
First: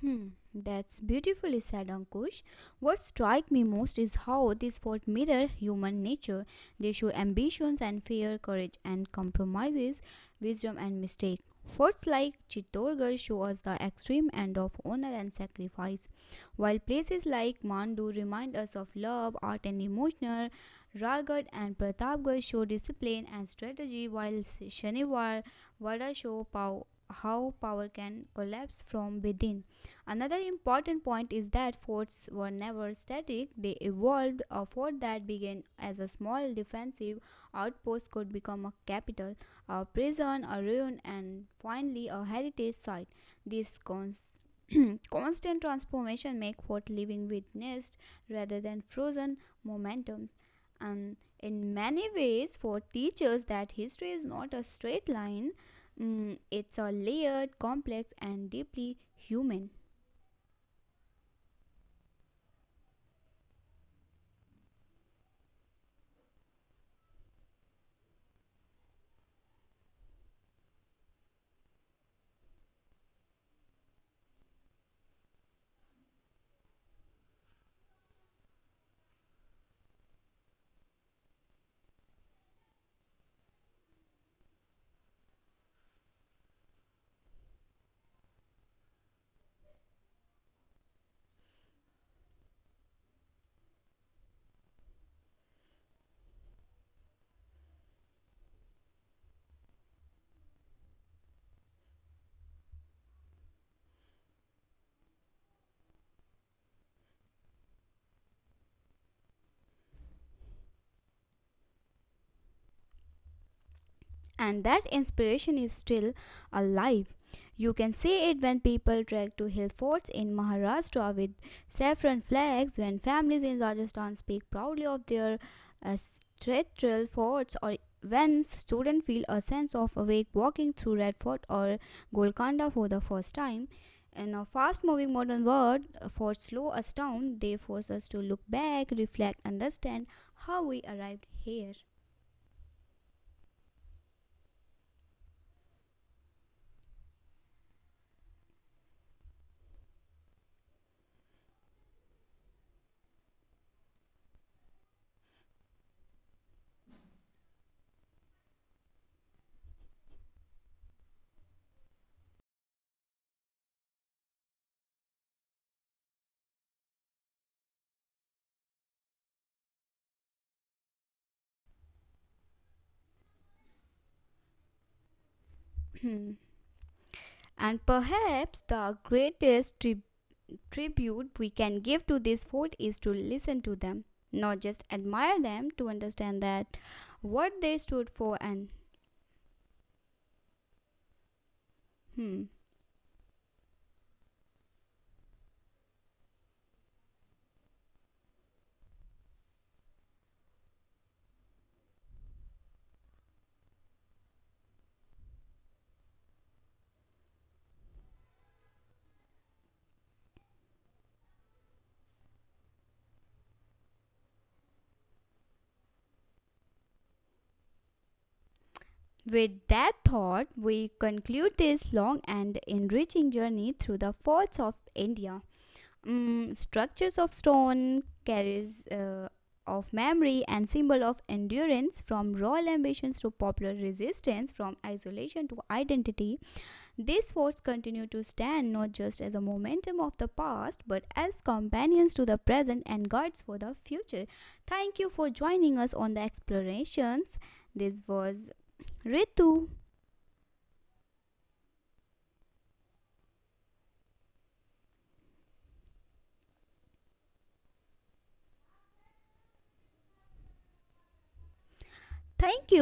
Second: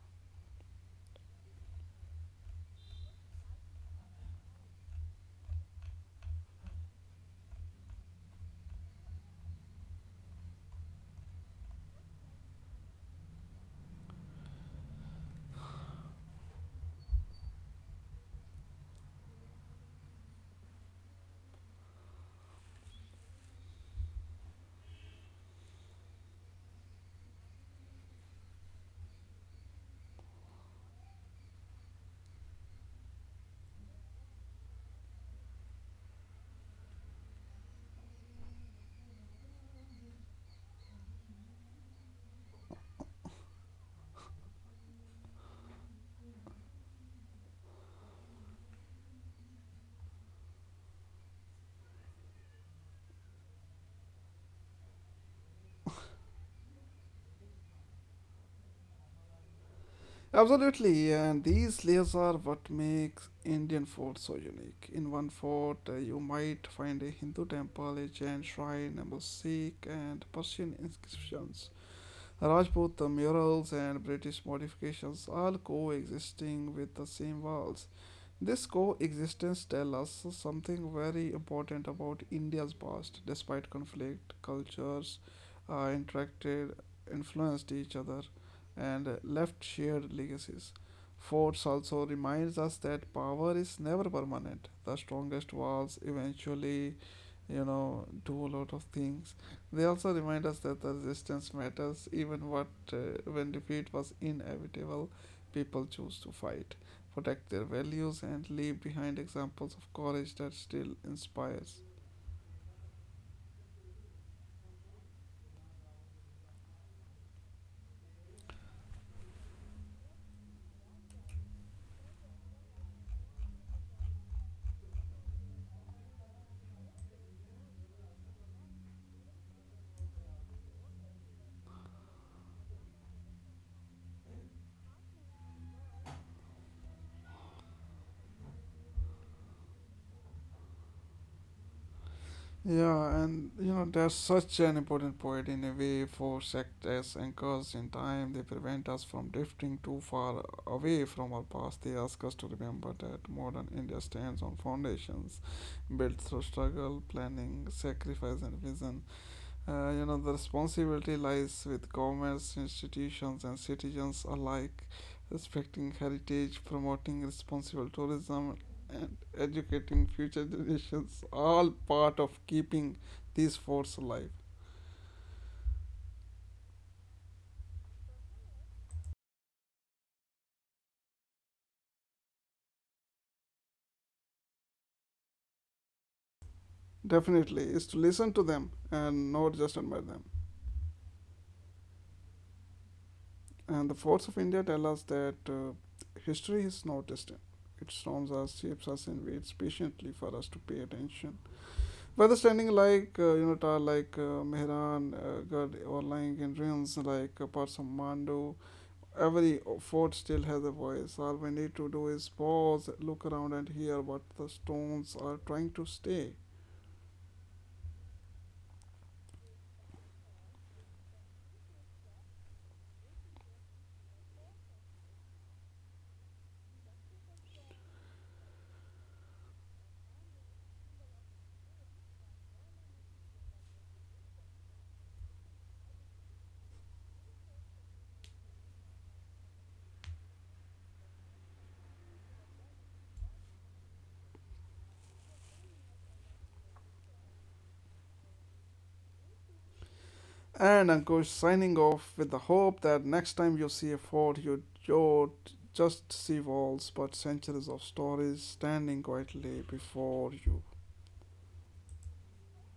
[SPEAKER 2] Hmm, that's beautifully said, Ankush. What strikes me most is how these faults mirror human nature. They show ambitions and fear, courage and compromises, wisdom and mistake. Forts like Chittorgarh show us the extreme end of honor and sacrifice, while places like Mandu remind us of love, art, and emotional. Raigarh and Pratapgarh show discipline and strategy, while Shaniwar, Wada show how power can collapse from within. Another important point is that forts were never static, they evolved. A fort that began as a small defensive outpost could become a capital, a prison, a ruin, and finally a heritage site. This cons- constant transformation make fort living witnessed rather than frozen momentum. And in many ways, fort teaches that history is not a straight line. Mm, it's a layered, complex, and deeply human.
[SPEAKER 1] Absolutely, and these layers are what makes Indian forts so unique. In one fort, you might find a Hindu temple, a Jain shrine, a mosaic, and Persian inscriptions, Rajput murals, and British modifications all coexisting with the same walls. This coexistence tells us something very important about India's past. Despite conflict, cultures interacted, influenced each other, and left shared legacies. Forts also reminds us that power is never permanent. The strongest walls eventually, you know, do a lot of things. They also remind us that the resistance matters, even what when defeat was inevitable, people choose to fight protect their values, and leave behind examples of courage that still inspires.
[SPEAKER 2] And that inspiration is still alive. You can see it when people trek to hill forts in Maharashtra with saffron flags, when families in Rajasthan speak proudly of their ancestral forts, or when students feel a sense of awake walking through Red Fort or Golconda for the first time. In a fast moving modern world, forts slow us down, they force us to look back, reflect, understand how we arrived here.
[SPEAKER 1] Yeah, and you know, that's such an important point in a way for as anchors in time. They prevent us from drifting too far away from our past. They ask us to remember that modern India stands on foundations built through struggle, planning, sacrifice, and vision. You know, the responsibility lies with governments, institutions, and citizens alike, respecting heritage, promoting responsible tourism, and educating future generations, all part of keeping these forts alive.
[SPEAKER 2] And perhaps the greatest tribute we can give to this food is to listen to them, not just admire them, to understand that what
[SPEAKER 1] Definitely,
[SPEAKER 2] they
[SPEAKER 1] is to
[SPEAKER 2] stood
[SPEAKER 1] listen
[SPEAKER 2] for
[SPEAKER 1] to
[SPEAKER 2] and
[SPEAKER 1] them and not just admire them.
[SPEAKER 2] hmm.
[SPEAKER 1] And the forts of India tell us that history is not distant. It storms us, shapes us, and waits patiently for us to pay attention. Weather standing like like Mehran, Gad or lying in ruins like parts of Mandu. Every fort still has a voice. All we need to do is pause, look around, and hear what the stones are trying to say.
[SPEAKER 2] With that thought, we conclude this long and enriching journey through the forts of India. Mm, structures of stone, carries of memory, and symbol of endurance from royal ambitions to popular resistance, from isolation to identity, these forts continue to stand not just as a momentum of the past, but as companions to the present and guides for the future. Thank you for joining us on the explorations. This was Ritu.
[SPEAKER 1] And Ankush signing off with the hope that next time you see a fort, you don't just see walls but centuries of stories standing quietly before you.
[SPEAKER 2] Thank